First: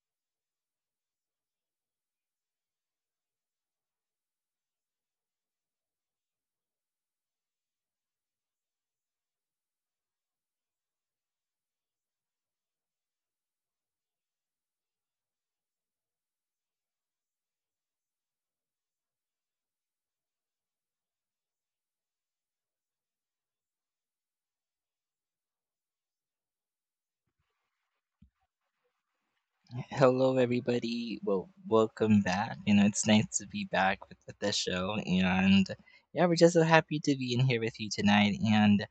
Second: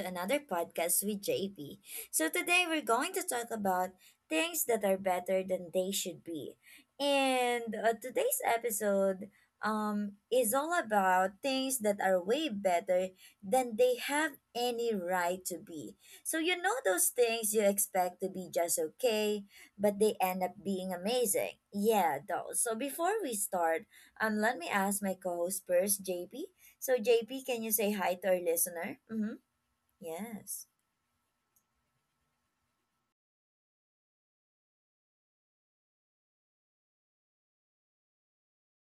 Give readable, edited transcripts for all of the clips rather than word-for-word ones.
to another podcast with JP. So today we're going to talk about things that are better than they should be. And today's episode is all about things that are way better than they have any right to be. So you know those things you expect to be just okay, but they end up being amazing. Yeah, those. So before we start, let me ask my co-host first, JP. So JP, can you say hi to our listener? Mm-hmm. Hello, Yes. everybody. Well, welcome back. You know, it's nice to be back with the show. And yeah, we're just so happy to be in here with you tonight. And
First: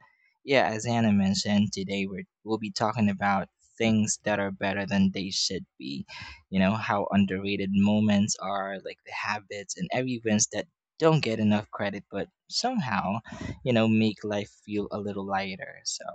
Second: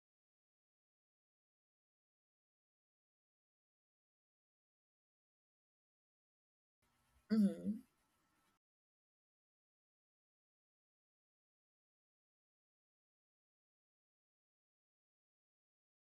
yeah, as Anna mentioned, we'll be talking about things that are better than they should be. You know, how underrated Mm-hmm. moments are, like the habits and every wins that don't get enough credit, but somehow, you know, make life feel a little lighter. So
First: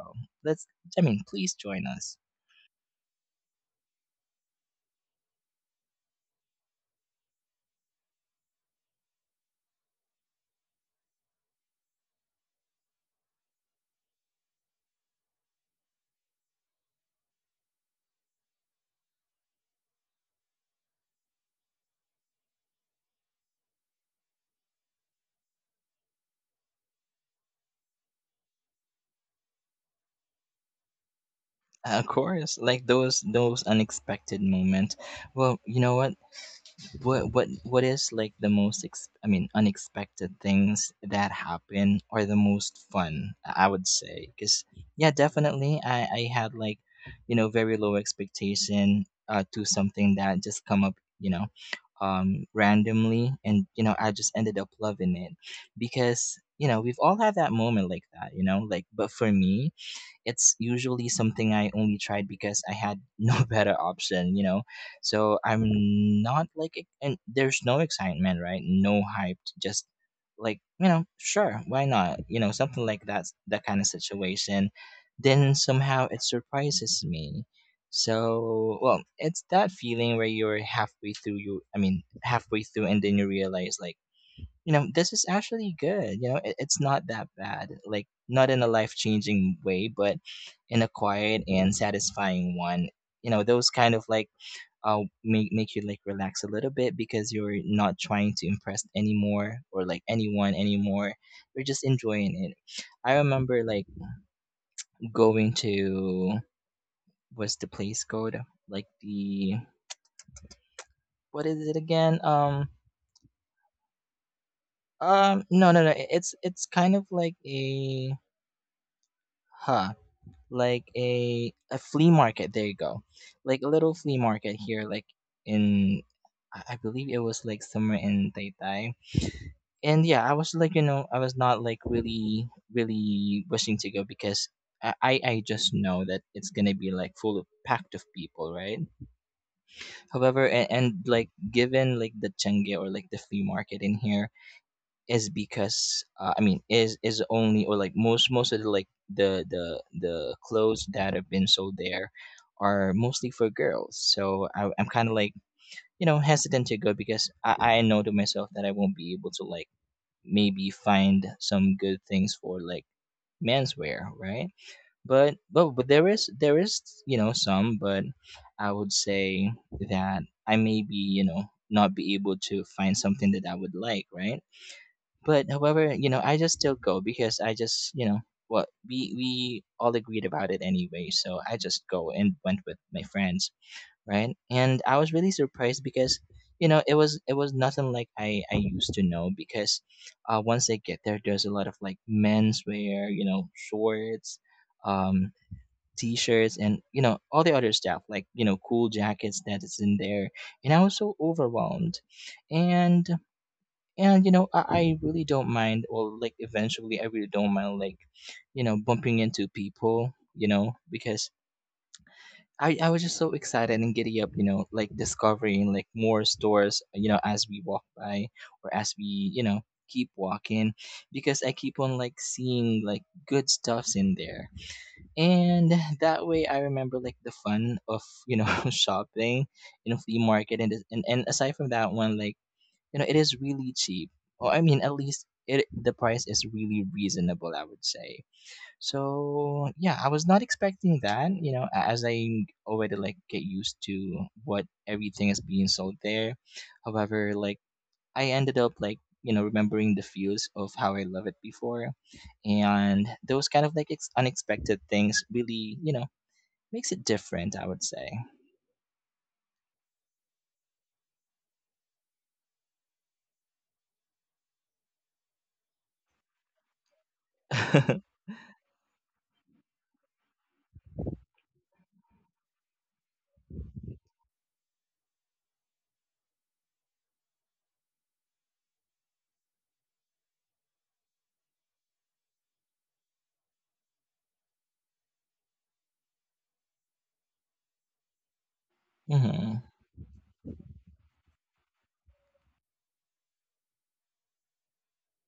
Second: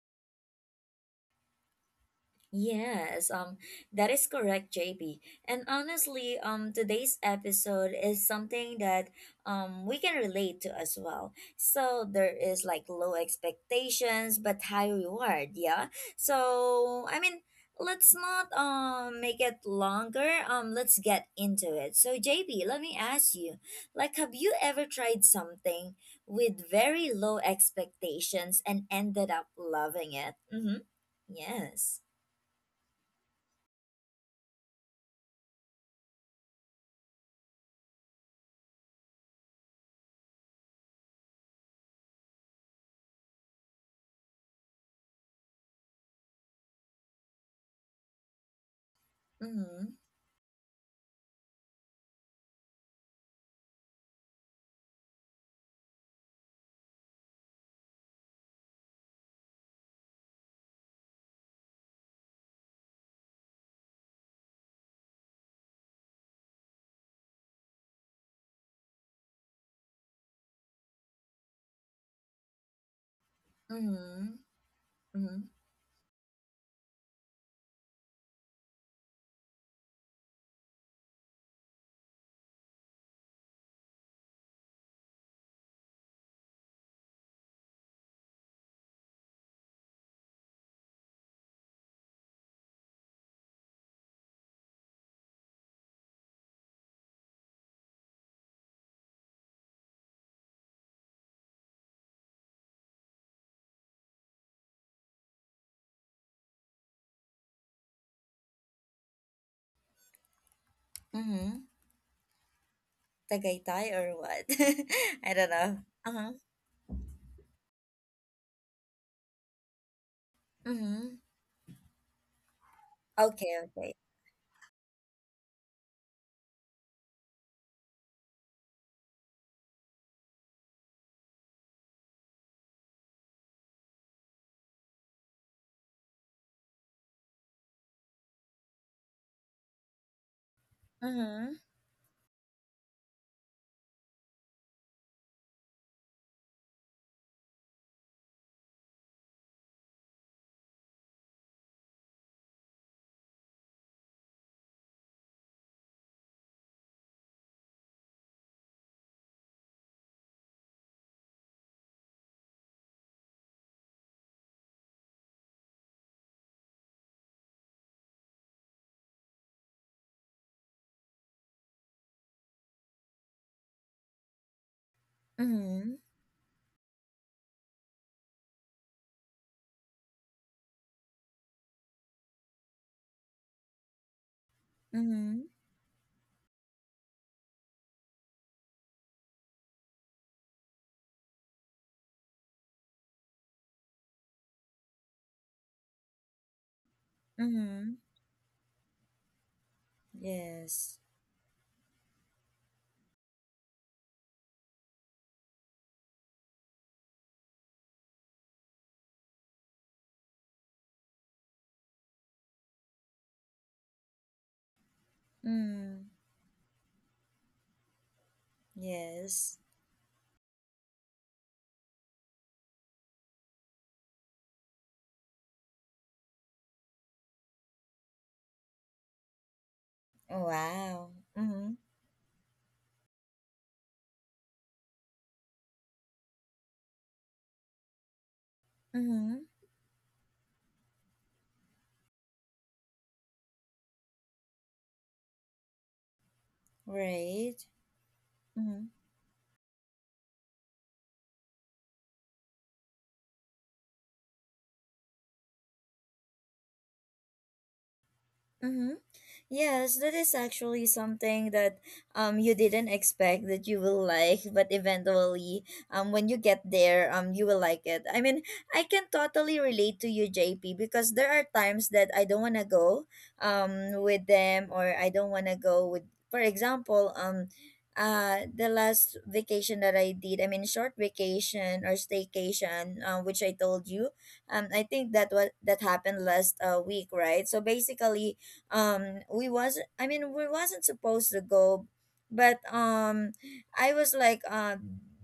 let's, I mean, please join us. Yes, that is correct, JB. And honestly, today's episode is something that we can relate to as well. So there is like low expectations but high reward, yeah. So I mean, let's not make it longer. Let's get into it. So JB, let me ask you, like, have you ever tried something with very low expectations and ended up loving it? Mm-hmm. Yes. Of course, like those unexpected moment. Well, you know what? What is like the I mean unexpected things that happen are the most fun, I would say. Cuz yeah, definitely I had like, you know, very low expectation to Mhm, something that just come up, you know, randomly and you know, I just ended up loving it because you know, we've all had that moment like that, you know, like but for me, it's usually something I only tried because I had no better option, you know. So I'm not like, ex- and there's no excitement, right? No hype, just like you know, sure, why not? You know, something like that, that kind of mhm, situation. mhm, Then somehow it surprises me. So, well, it's that feeling where you're halfway through you I mean, halfway through and then you realize like you know, this is actually good. You know, it's not that bad. Like, not in a life changing way, but in a quiet and satisfying one. You know, those kind of like make you like relax a little bit because you're not trying to impress anymore or like anyone anymore. You're just enjoying it. I remember like going to what's the place called? Like the what mhm. is it again? Tagaytay or what? I don't No know. no no it- Uh-huh. It's kind of like a huh like Mhm. a flea market. There you go, Okay, like a okay. little flea market here, like in I believe it was like somewhere in Taytay. And yeah, I was like you know I was not like really wishing to go because I just know that it's gonna be like full of packed of people, right? However, and like Mhm, given like the Chengge or like the flea market in here is because I mean is only or like most of the like the clothes that have been sold there are mostly for girls. So I'm kind of like you know hesitant to go because I know to myself that I won't be able to like maybe find some good things for like menswear, right? But there is you know some, but I would say that I may be you know not be able to find something that I would like, right? But however, mhm, you know, I just still go because I just, you know, what we all agreed about it anyway, so I just go and went with my friends, right? And I was really mhm, surprised because you know it was nothing like I used to know because once I get there, there's a lot of like menswear, you know, shorts, um t-shirts and you know all the other mhm. stuff like you know cool jackets that is in there and I Yes. was so overwhelmed and and you know I really don't mind or like eventually I really don't mind like you know bumping into people you know because I was just so excited and giddy up you know like discovering like Mm, more stores you know as we walk by or as we you yes. know keep walking because I keep on like seeing like good stuffs in there and that way I remember like the fun of you know shopping in a flea market and, and Wow. and aside from Mhm, that one like you know it is really cheap or I mean at least it the price is really reasonable I would say mhm. so yeah I was not expecting that you know as I already like get used to what everything is being sold there however like Right. I ended up Mhm, like you know remembering the feels of how I loved it before and those kind of like unexpected things really you know makes it different I would say mhm. Yes, that is actually something that you didn't expect that you will like, but eventually when you get there you will like it. I mean, I can totally relate to you, JP, because there are times that I don't wanna go with them, or I don't wanna go with, for example, the last vacation that I did, I mean short vacation or staycation, which I told you. I think that what that happened last week, right? So basically hmm we wasn't supposed to go, but I was like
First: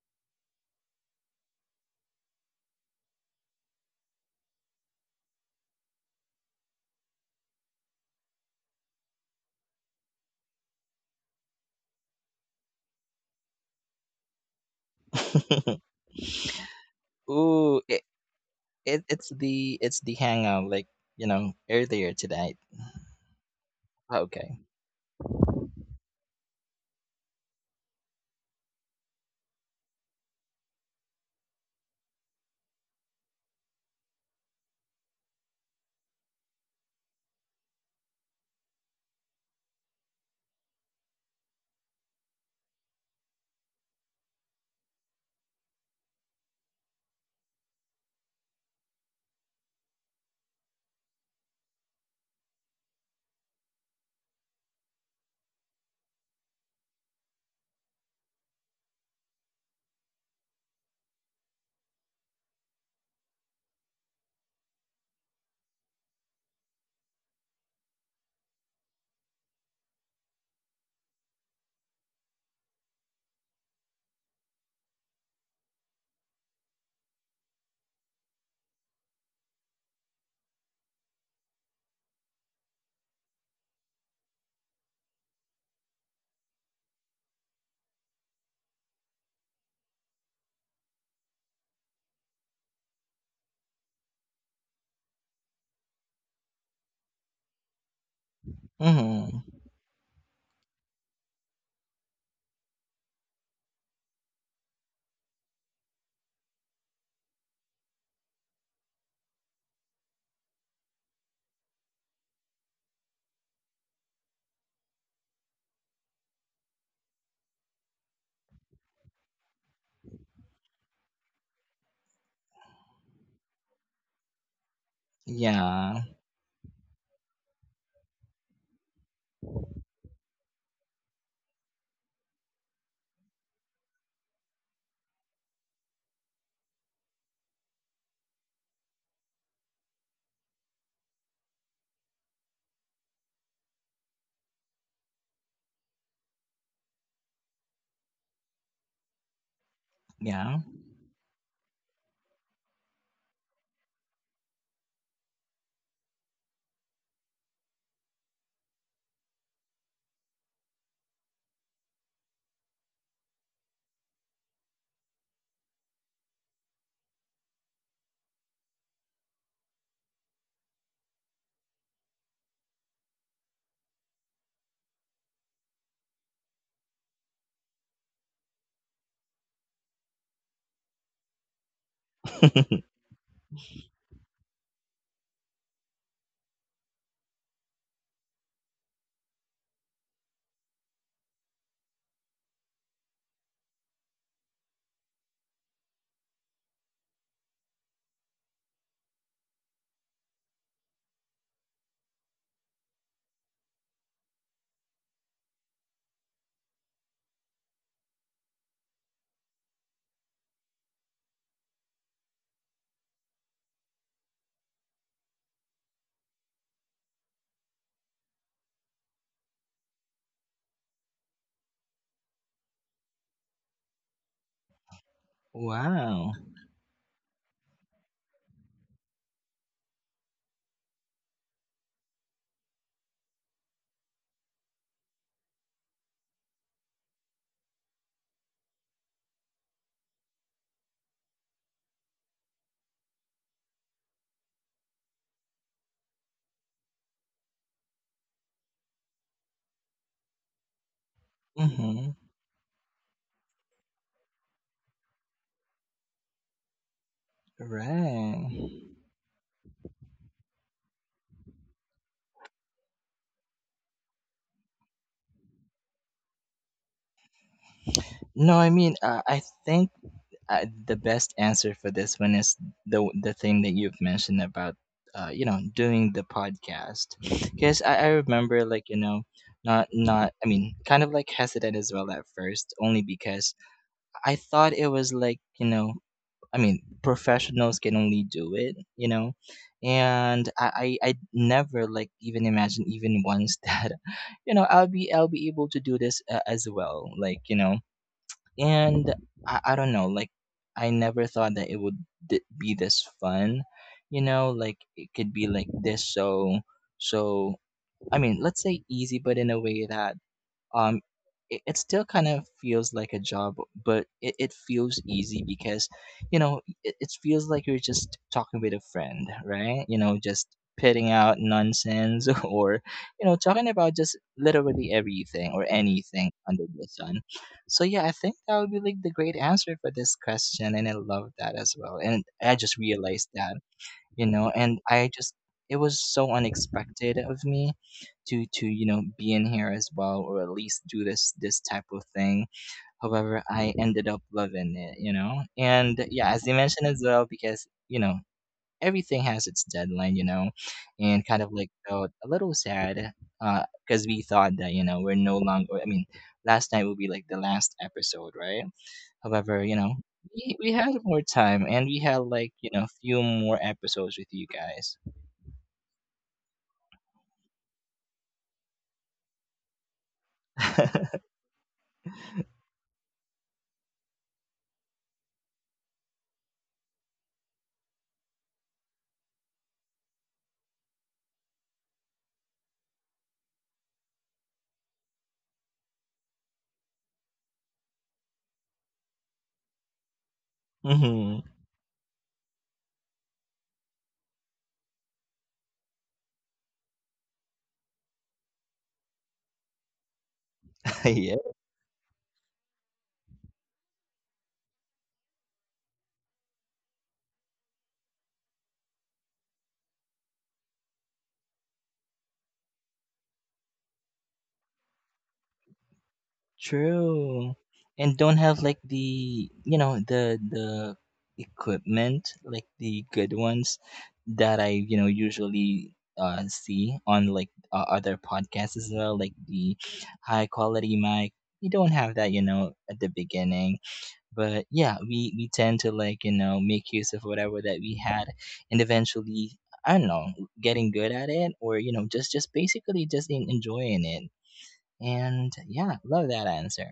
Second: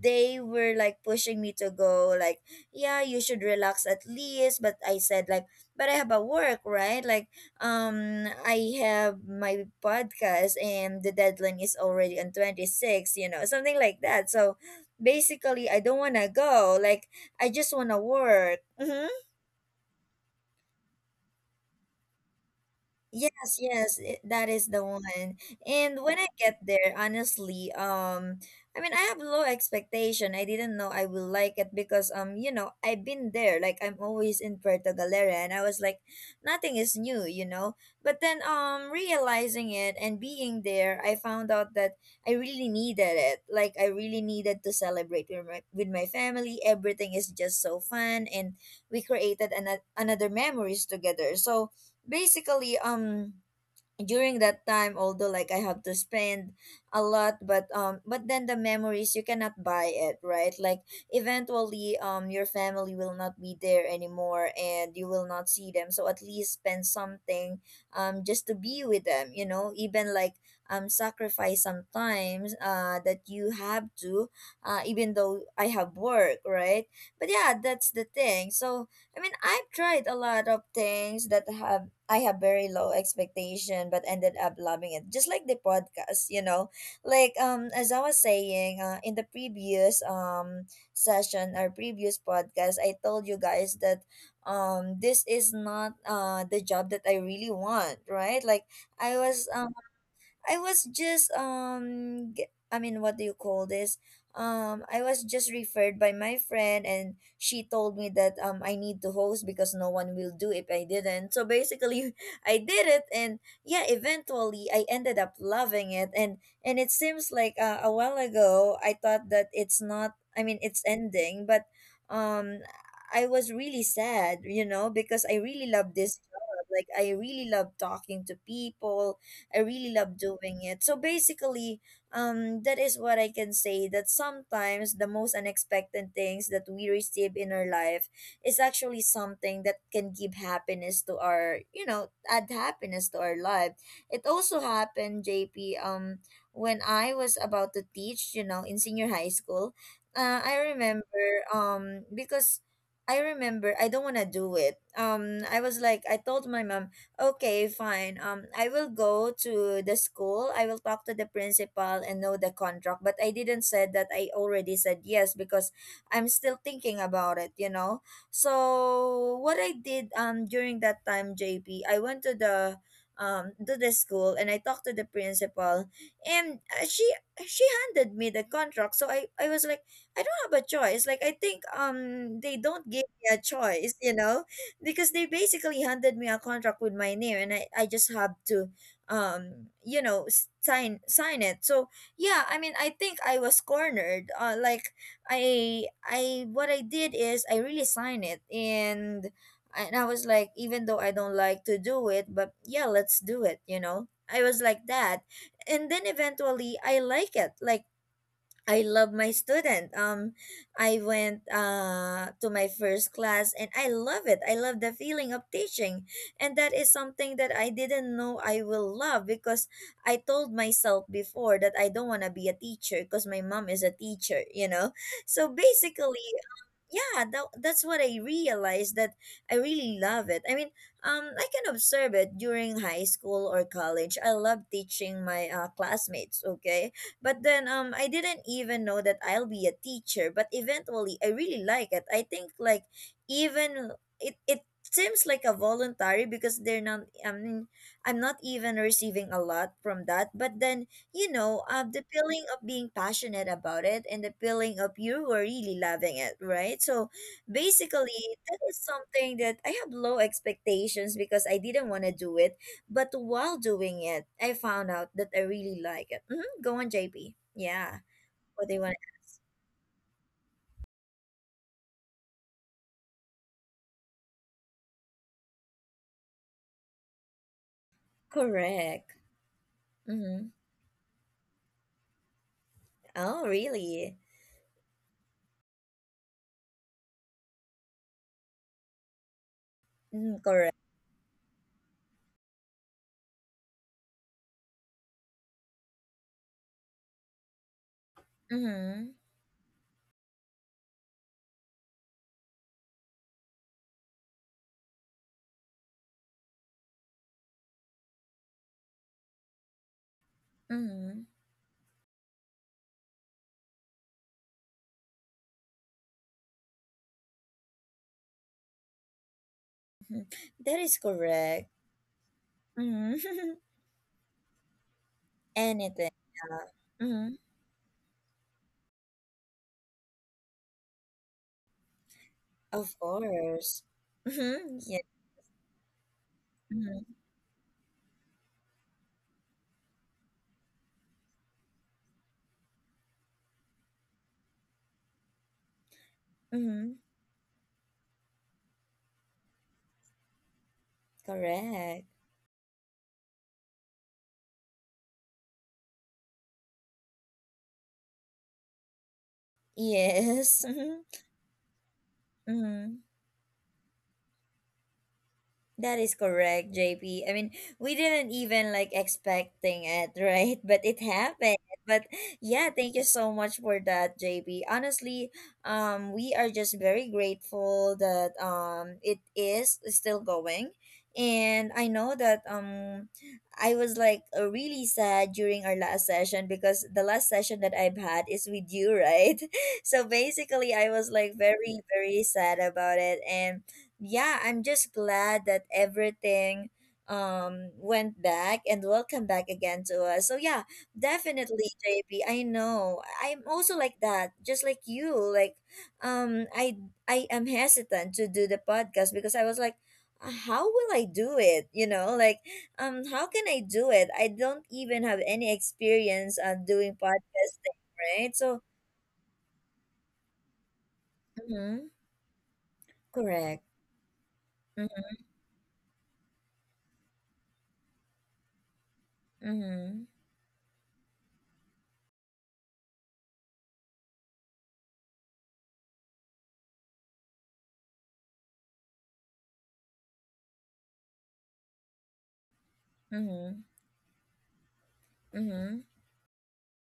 they were like pushing me to go, like, yeah, you should relax at least, but I said, like, but I have a work, right? Like I have my podcast and the deadline is already on 26, you know, something like that, so basically I don't want to go, like I just Ooh, want to i- work. It it's the it's the hangout like you know earlier tonight. Yes, yes, that Okay. is the one. And when I get there, honestly, I mean, I have low expectation. I didn't know I will like it because, you know, I've been there. Like, I'm always in Puerto Galera, and I was like, nothing is new, you know. But then, realizing it and being there, I found out that I really needed it. Like, I really needed to celebrate with my family. Everything is just so fun, and we created an another memories together. So basically during that time, although like I have to spend a lot, but then the memories, you cannot buy it, right? Like, eventually your family will not be there anymore and you will not see them, so at least spend something just to be with them, you know, even like sacrifice sometimes that you have to, even though I have work, right? But yeah, that's the thing. So I mean, I've tried a lot of things that have I have very low expectation, but ended up loving it. Just like the podcast, you know, like as I was saying, in the previous session or previous podcast, I told you guys that this is not the job that I really want, right? Like, I was Mm-hmm. I was just what do you call this? I was just referred by my friend, and she told me that I need to host because no one will do if I didn't. So basically I did it, and yeah, eventually I ended up loving it. And it seems like a while ago I thought that it's not I mean it's ending, but um I was really sad, you know, because I really love Yeah. this job. Like, I really love talking to people, I really love doing it. So basically, that is what I can say, that sometimes the most unexpected things that we receive in our life is actually something that can give happiness to our, you know, add happiness to our life. It also happened, JP, when I was about to teach, you know, in senior high school. I Yeah. remember, because I remember I don't want to do it. I was like, I told my mom, okay, fine. I will go to the school, I will talk to the principal and know the contract. But I didn't said that I already said yes, because I'm still thinking about it, you know. So what I did during that time, JP, I went to the school, and I talked to the principal, and she handed me the contract. So I was like, I don't have a choice. Like, I think they don't give me a choice, you know, because they basically handed me a contract with my name, and I just have to you know sign it. So yeah, I mean I think I was cornered, like, I what I did is I really signed it. And I was like, even though I don't like to do it, but yeah, let's do it, you know. I was like that, and then eventually I like it, like, I love my student. I went to my first class and I love it. I love the feeling of teaching. And that is something that I didn't know I will love, because I told myself before that I don't want to be a teacher because my mom is a teacher, you know? So basically, Wow. yeah, that's what I realized, that I really love it. I mean, I can observe it during high school or college, I love teaching my classmates, okay? But then I didn't even know that I'll be a teacher, but eventually I really like it. I think, like, even it seems like a voluntary because they're not, i mean I'm not even receiving a lot from that. But then, you know, the Mm-hmm. feeling of being passionate about it and the feeling of you were really loving it, right? So basically, that is Right. something that I have low expectations because I didn't want to do it. But while doing it, I found out that I really like it. Hmm. Go on, JP. Yeah. No, What I they mean, want. I think the best answer for this one is the thing that you've mentioned about, you know, doing the podcast. Because I remember, like, you Correct. know, not not I Mm-hmm. mean, kind of like hesitant as well at first, only Oh, because really? I thought it was like you know I mean, professionals can only do it, you know. Mm, And correct. I never like even imagine even once that, you know, I'll be able to do this as well, like you know. Mm-hmm. And I don't know, like I never thought that it would be this fun, you know. Like it could be like this so. I mean, let's say easy, but in a way that um Mm-hmm. It still kind of feels like a job but it feels easy because you know it feels like you're just talking with a friend right you know Hmm. just That is pitting out correct. nonsense or you know Mm-hmm. talking about just literally everything or Anything. anything under the sun Mm-hmm. so yeah I think that would be like the great answer for this question and I love that as well and I just Of realized that course. you know and Mm-hmm. I just it was so Mm-hmm. unexpected of me to you know be in here as well or at least do this type of thing however I ended up loving it you know and yeah as you mentioned Mm-hmm. as well because you know everything has its deadline you know and kind of like Correct. felt a little sad because we thought that you know we're no longer I mean last night will be like the last episode right. However, you know, Yes. we had more time and we had like, you know, Mm-hmm. few more episodes with you guys. That is correct, JP. I mean, we didn't even like expecting it, right? But it happened. But yeah, thank you so much for that, JP. Honestly, we are just very grateful that it is still going. And I know that I was like, really sad during our last session, because the last session that I've had is with you, right? So basically I was like hmm very, very sad about it. And yeah, I'm just glad that everything went back, and welcome back again to us. So yeah, yeah, definitely JP. I know. I'm also like that, just like you. Like um I I am hesitant to do the podcast because I was like, how will I do it? You know, like how can I do it? I don't even have any experience on doing true. podcasting, And right? don't So, have like the, you know, the mhm, equipment, like the good correct. ones that I, you Mhm. know, usually see on like other podcasts as well, like the Mhm. high quality mic. You don't have that, you know, at the beginning. But yeah we tend to like you know make use of whatever that we had and eventually I don't know getting good at it or you know just basically just Mhm. enjoying it and Mhm. yeah love that answer.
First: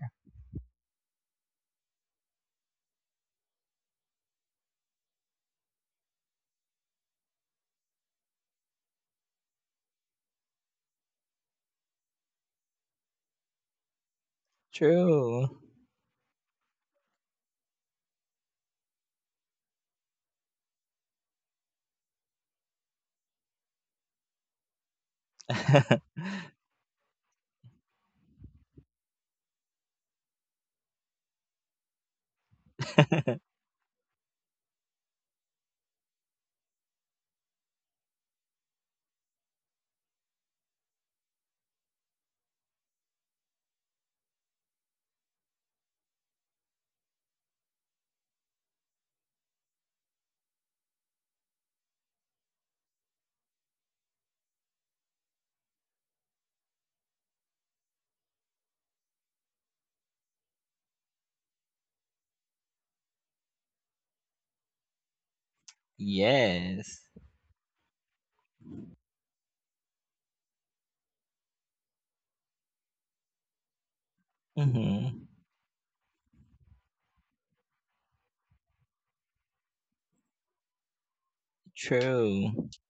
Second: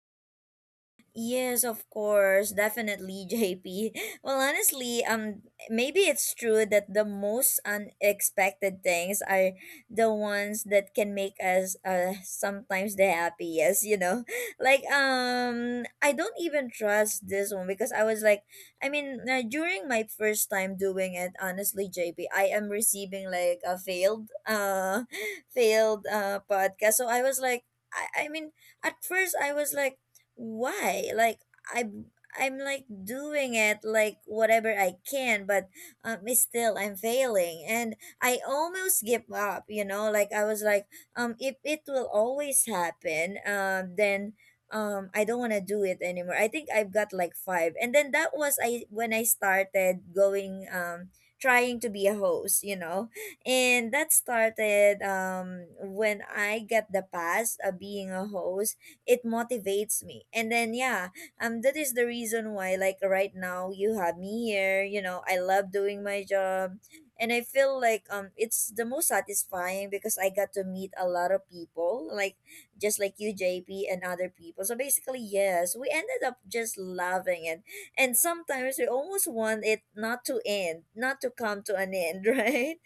Yes, of course, definitely, JP. Well, honestly, maybe it's true that the most unexpected things are the ones that can make us sometimes the happiest, you know. Like, True. I don't even trust this one because I was like, I mean, during my first time doing it, honestly, JP, I am receiving like a failed failed podcast. So I was like, I I mean, at first I was like, why, like, i'm I'm like doing it like whatever I can, but it's still I'm failing. And I almost give up, you know. Like, I was like, if it will always happen, then I don't want to do it anymore. I think I've got like five, and then that was I when I started going, trying to be a host, you know. And that started when I got the pass of being a host, it motivates me. And then yeah, that is the reason why, like, right now you have me here, you know. I love doing my job, Yes. and I feel like it's the most satisfying, because I got to meet a lot of people, like just like you, JP, and other people. So basically, Mm-hmm. yes, we ended up just loving it. And sometimes we almost want it not to end, not to come to an end, True. right?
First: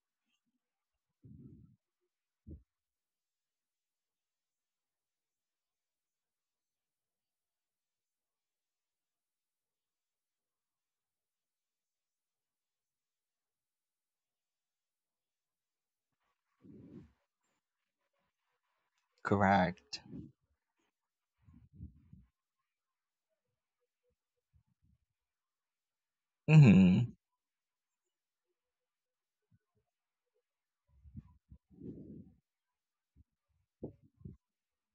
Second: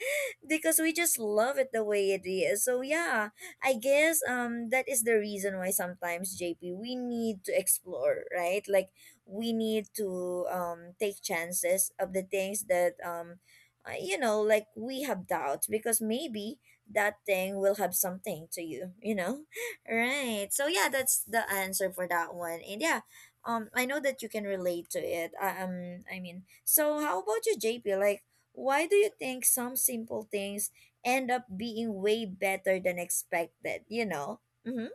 Because we just love it the way it is. So yeah, I guess that is the reason why sometimes JP we need to explore, right? Like we need to take chances of the things that like we have doubts because maybe that thing will have something to you, you know? Correct. Right. So yeah, that's the answer for that one. And yeah, I know that you can relate to it. So Mm-hmm. how about you JP? Like why do you think some simple things end up being way better than expected? Mm-hmm.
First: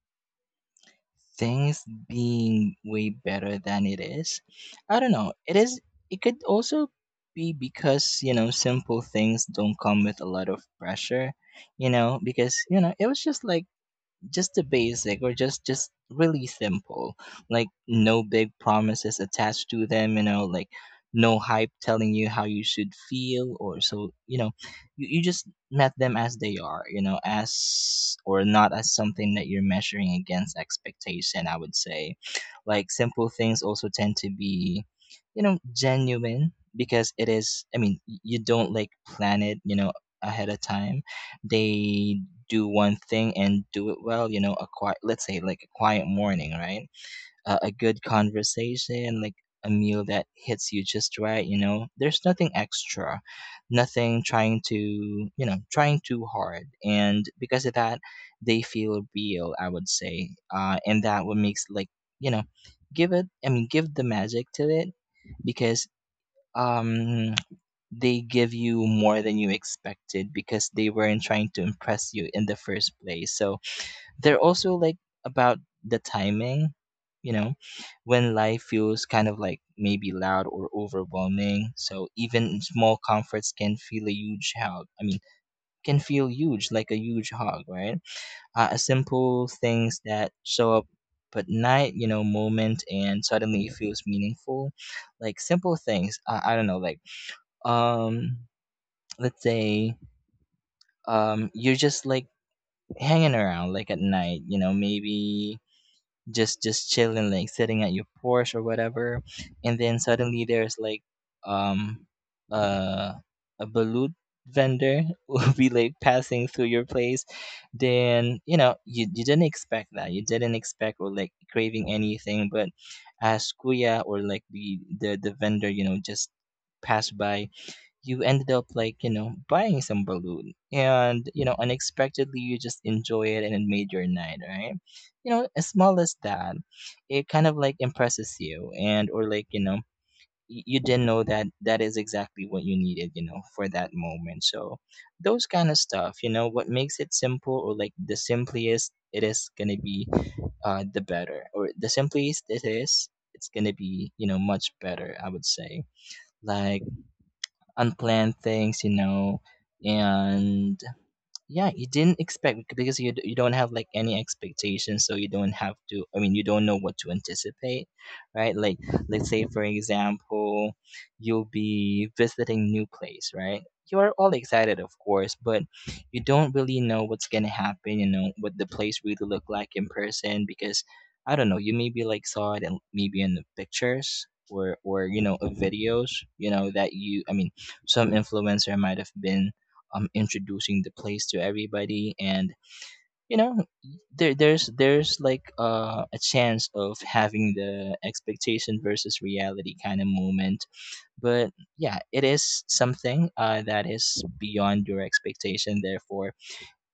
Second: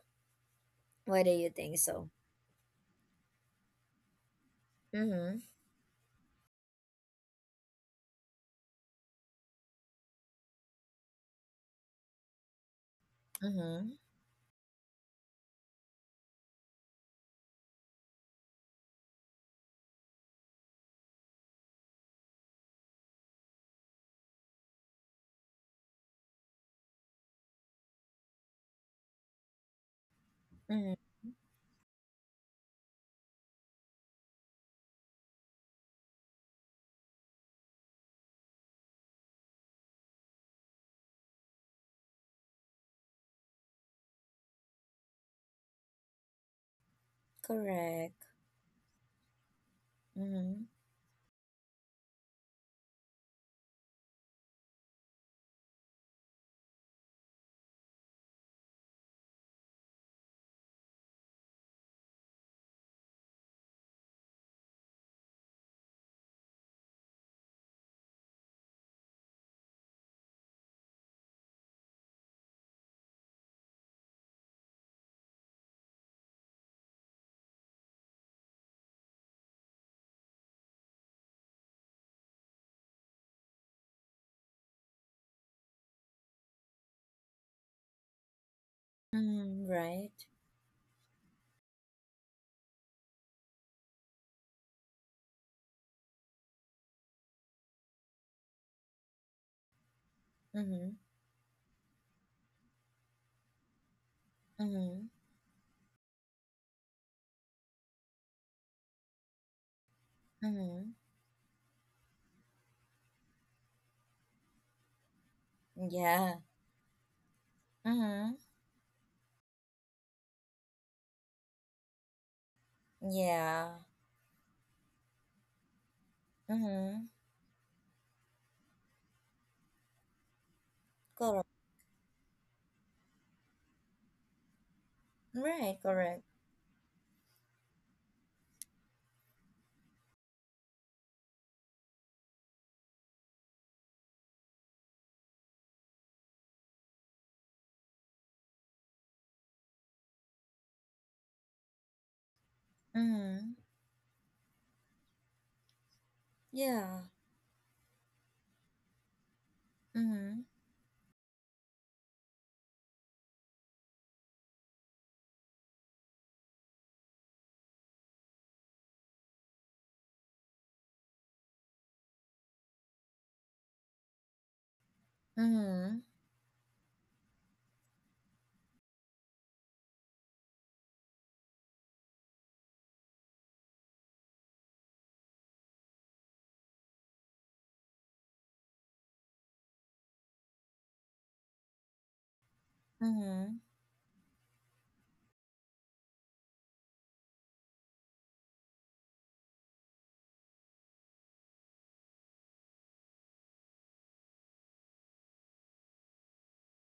Why do you think Things so? being way better than it is. I don't know. Mm-hmm. It is it could also be because, you know, simple things don't come with a lot of pressure, you know, because, you know, it was just like Mm-hmm. just the basic or just really simple like no big promises attached to them you know like no hype telling you how you should feel or so you know you just met them as they are you know as or not as something that you're measuring against Mm-hmm. expectation I would say like simple things also tend to be you know genuine because it is I mean you don't like plan it you know ahead of time they do one thing and do it well you know a quiet let's say like a quiet morning right, a good Correct. conversation like a meal that Mm-hmm. hits you just right you know there's nothing extra nothing trying to you know trying too hard and because of that they feel real I would say and that what makes like you know give it I mean give the magic to it because um they give you more than you expected because they weren't trying to impress you in the first place. So they're also like about the timing, you know, when life feels kind of like maybe loud or overwhelming. So even small comforts can feel a huge hug. I mean, can feel huge, like a huge hug, right? Simple Mm-hmm. things Right. that show up but night, you know, moment and suddenly it feels meaningful. Like simple things. I don't know, like um let's say Mm-hmm. You're just like hanging around, like at night, you know, Mm-hmm. maybe just chilling, like sitting at your porch or whatever. And then suddenly there's Mm-hmm. like um uh, a balut vendor will be like Yeah. passing through your place. Mm-hmm. Then, you know, you didn't expect that. You didn't expect or like craving anything, but as Yeah. kuya, or like the vendor, you know, just Mm-hmm. passed by. You ended up, like, you know, buying some balloon, and you Correct. know, unexpectedly, you just enjoy it and it made your night, right? You know, as Right, small as correct. that, it kind of like impresses you, and or like, you know, you didn't know that that is exactly what you needed, you know, for that moment. So those kind of stuff, you know, what makes it simple, or like the simplest it is gonna be, the better, or the simplest it is, it's Mm-hmm. gonna be, you know, much better, I would say. Like Yeah. unplanned things, you know, Mm-hmm. and yeah, you didn't expect because you you don't have like any expectations, so you don't have to. I mean, you don't know what to anticipate, right? Like, let's say for example, you'll be visiting new place, right? You are all excited, of course, but Mm-hmm. you don't really know what's gonna happen. You know what the place really look like in person, because I don't know. You maybe like saw it in, maybe in the pictures, or you know, of videos. You know that you. I mean, some influencer might have been introducing the place to everybody, and you Mm-hmm. know, there's like a chance of having the expectation versus reality kind of moment, but yeah, it is something that is beyond your expectation, therefore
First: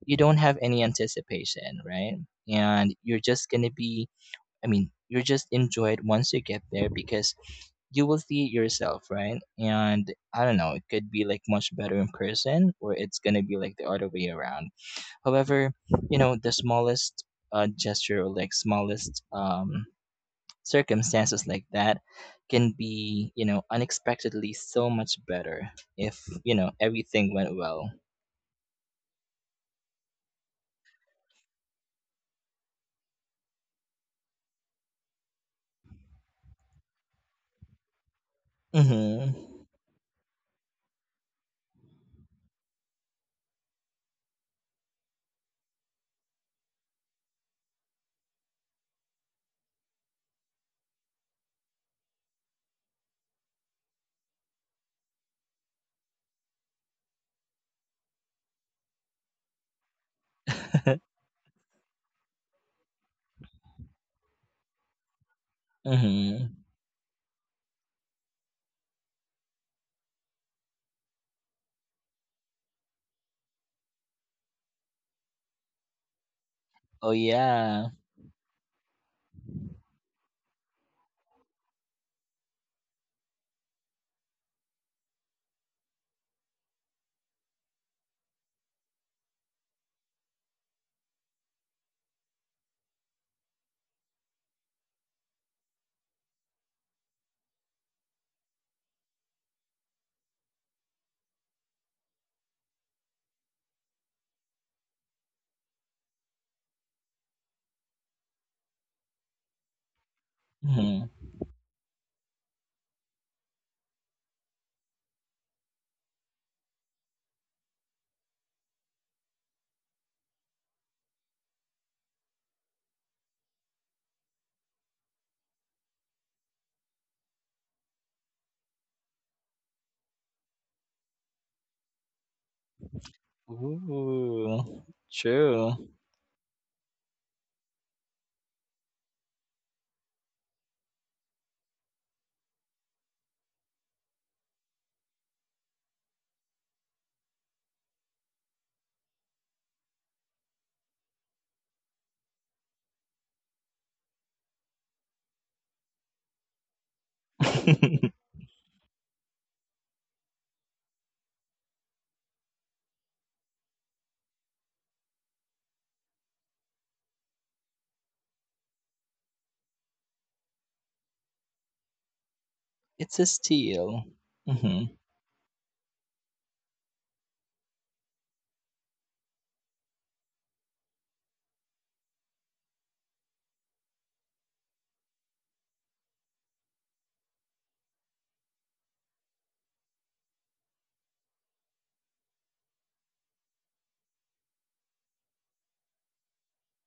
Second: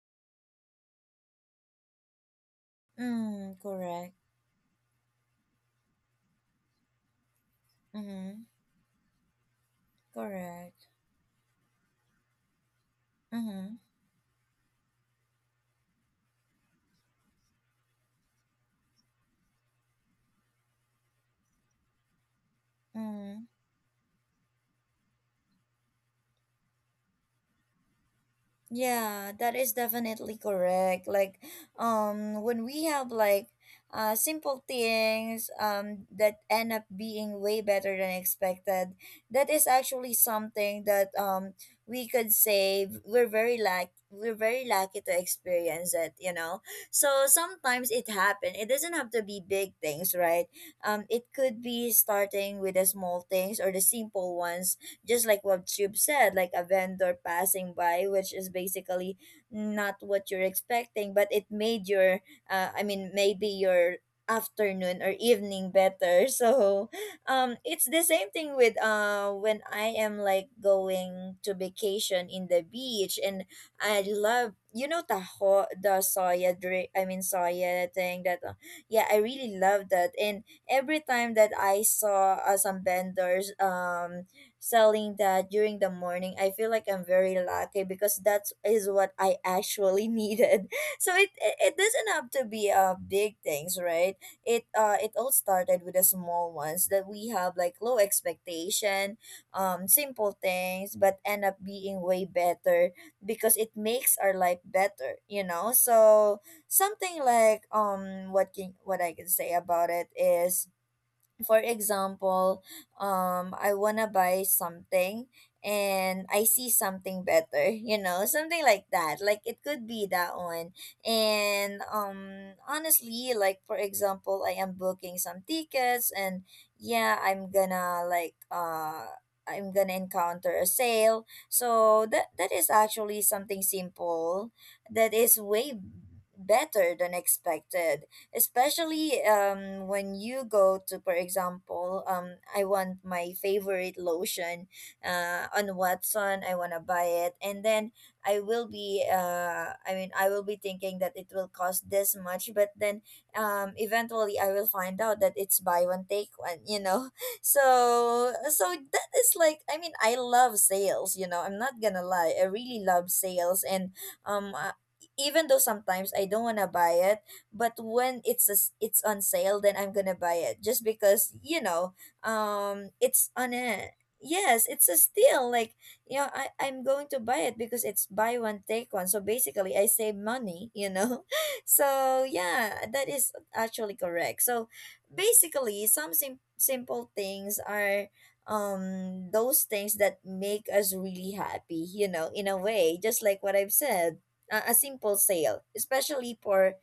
you don't have any anticipation, right? And you're just Mm, going to be, correct. I mean, you just enjoy it once you get there, because you will Mm-hmm. see it yourself, right? And I don't know, it Correct. could be like much better in person, or it's gonna be Mm-hmm. like the other way around. However, you know, the smallest gesture, or like smallest, circumstances like that can be, Mm-hmm. you know, unexpectedly so much better if, you know, everything went well. Yeah, that is definitely correct. Like, when we have like simple things that end up being way better than expected, Mm-hmm. that is actually something that we could say we're very lucky to experience it, you know. So sometimes it happens. It doesn't have to be big things, right? It could be starting with the small things or the simple ones just like what Tube said, like a vendor passing by, which is basically not what you're expecting, but it made maybe your afternoon or evening better. Mm-hmm. So, it's the same thing with when I am like going to vacation in the beach, and I love you know the soya drink. I Oh mean soya yeah. thing that yeah, I really love that, and every time that I saw some vendors selling that during the morning, I feel like I'm very lucky because that is what I actually needed. So it doesn't have to be big things, right? It all started with the small ones that we have like low expectation, simple things, but end up being way better because it makes our life better, you know. So something like what I can say about it is, Mm-hmm. for example, I wanna buy something and I see something better, you know, something like that. Like it could be that one. And honestly, like for example, I am booking some tickets and yeah, I'm gonna encounter a sale. So that is actually something simple Ooh, that is true. way better than expected, especially when you go to, for example, I want my favorite lotion on Watson. I want to buy it, and then I will be I will be thinking that it will cost this much, but then eventually I will find out that it's buy one take one, you know. so so that is like, I mean, I love sales, you know, I'm not gonna lie, I really love sales. And um uh, even though sometimes I don't want to buy it, but when it's on sale, then I'm gonna buy it just because, you know, It's a it's on a— steal. yes, it's Mm. a steal. Like, you know, I'm going to buy it because it's buy one take one, so basically I save money, you know. So yeah, that is actually correct. So basically some simple things are those things that make us really happy, you know, in a way, just like what I've said. A simple sale, especially for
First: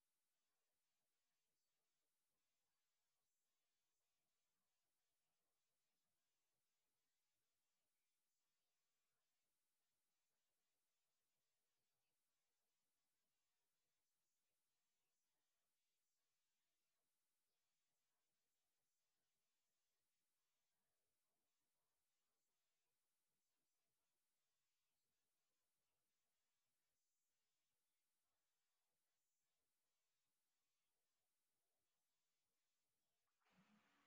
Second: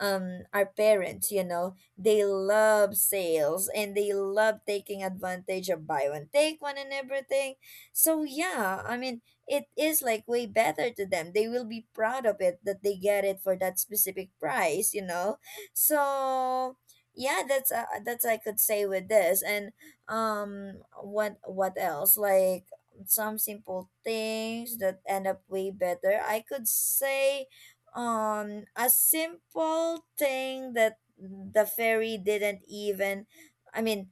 our parents, you know, they love sales and they love taking advantage of buy one take one and everything. So yeah, I mean, it is like way better to them. They will be proud of it that they get it for that specific price, you know. So yeah, that's, I could say, with this. And um what else, like some simple things that end up way better, I could say, a simple thing that the fairy didn't even— I mean,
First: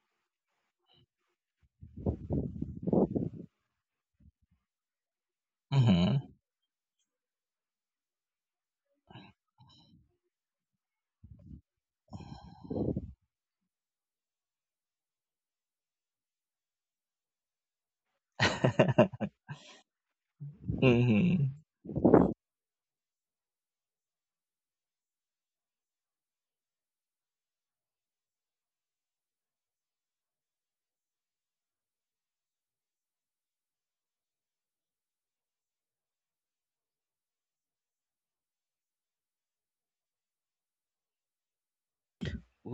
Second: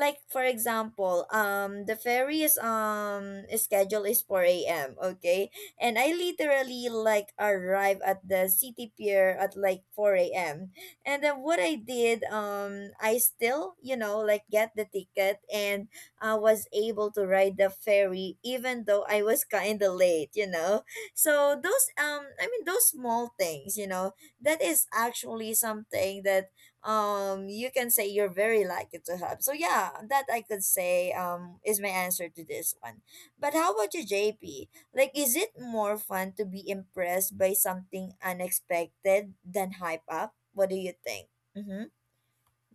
like, for example, the ferry's schedule is 4 a.m., okay, Mhm, and mm I mhm. literally like arrive at the city pier at like 4 a.m. And then what I did, I still, you know, like get the ticket, and I was able to ride the ferry even though I was kind of late, you Mm. know. So Mhm. those, I mean, those small things, you know, that is actually something that you can say you're very lucky to have. So yeah, that I could say, is my answer to this one. But how about you, JP? Like, is it more fun to be impressed by something unexpected than hype up? What do you think? Mm-hmm.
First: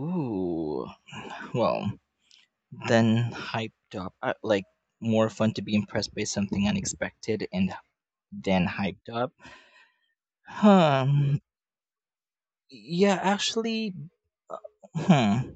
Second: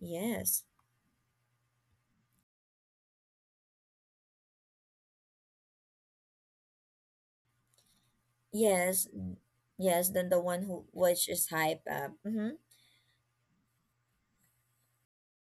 Yes. Well, then hyped up, like more fun to be impressed by something unexpected and then yes hyped up. n- yes, than the one who which Um, is hype up. Mm-hmm. yeah, actually, uh, hmm.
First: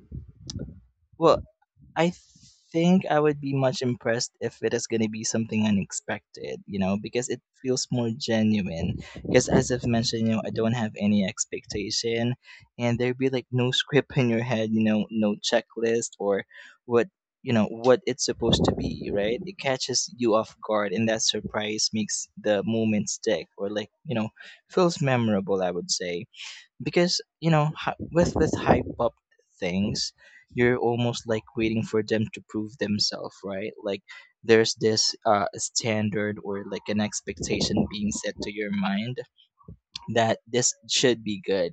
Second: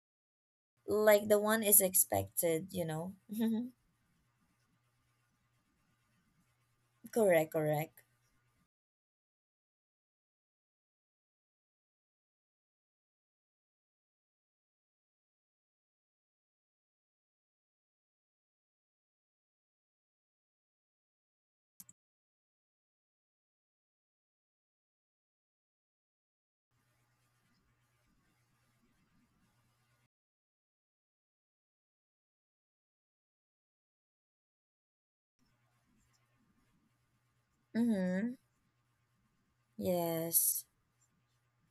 Like the Well, one is I expected, you think know. I would be Mm-hmm. much impressed if it is going to be something unexpected, you know, because it Correct, feels correct. more genuine. Because, as I've mentioned, you know, I don't have any expectation, and there'd be like no script in your head, you know, no checklist or what, you know, what it's supposed to be, right? It catches you off guard, and that surprise makes the moment stick, or like, you know, feels memorable, I would say. Because, you know, with hype up things, you're almost like waiting for them to prove themselves, right? Like, there's this standard, or like an expectation being set Mm-hmm. to your mind that Yes. this should be good,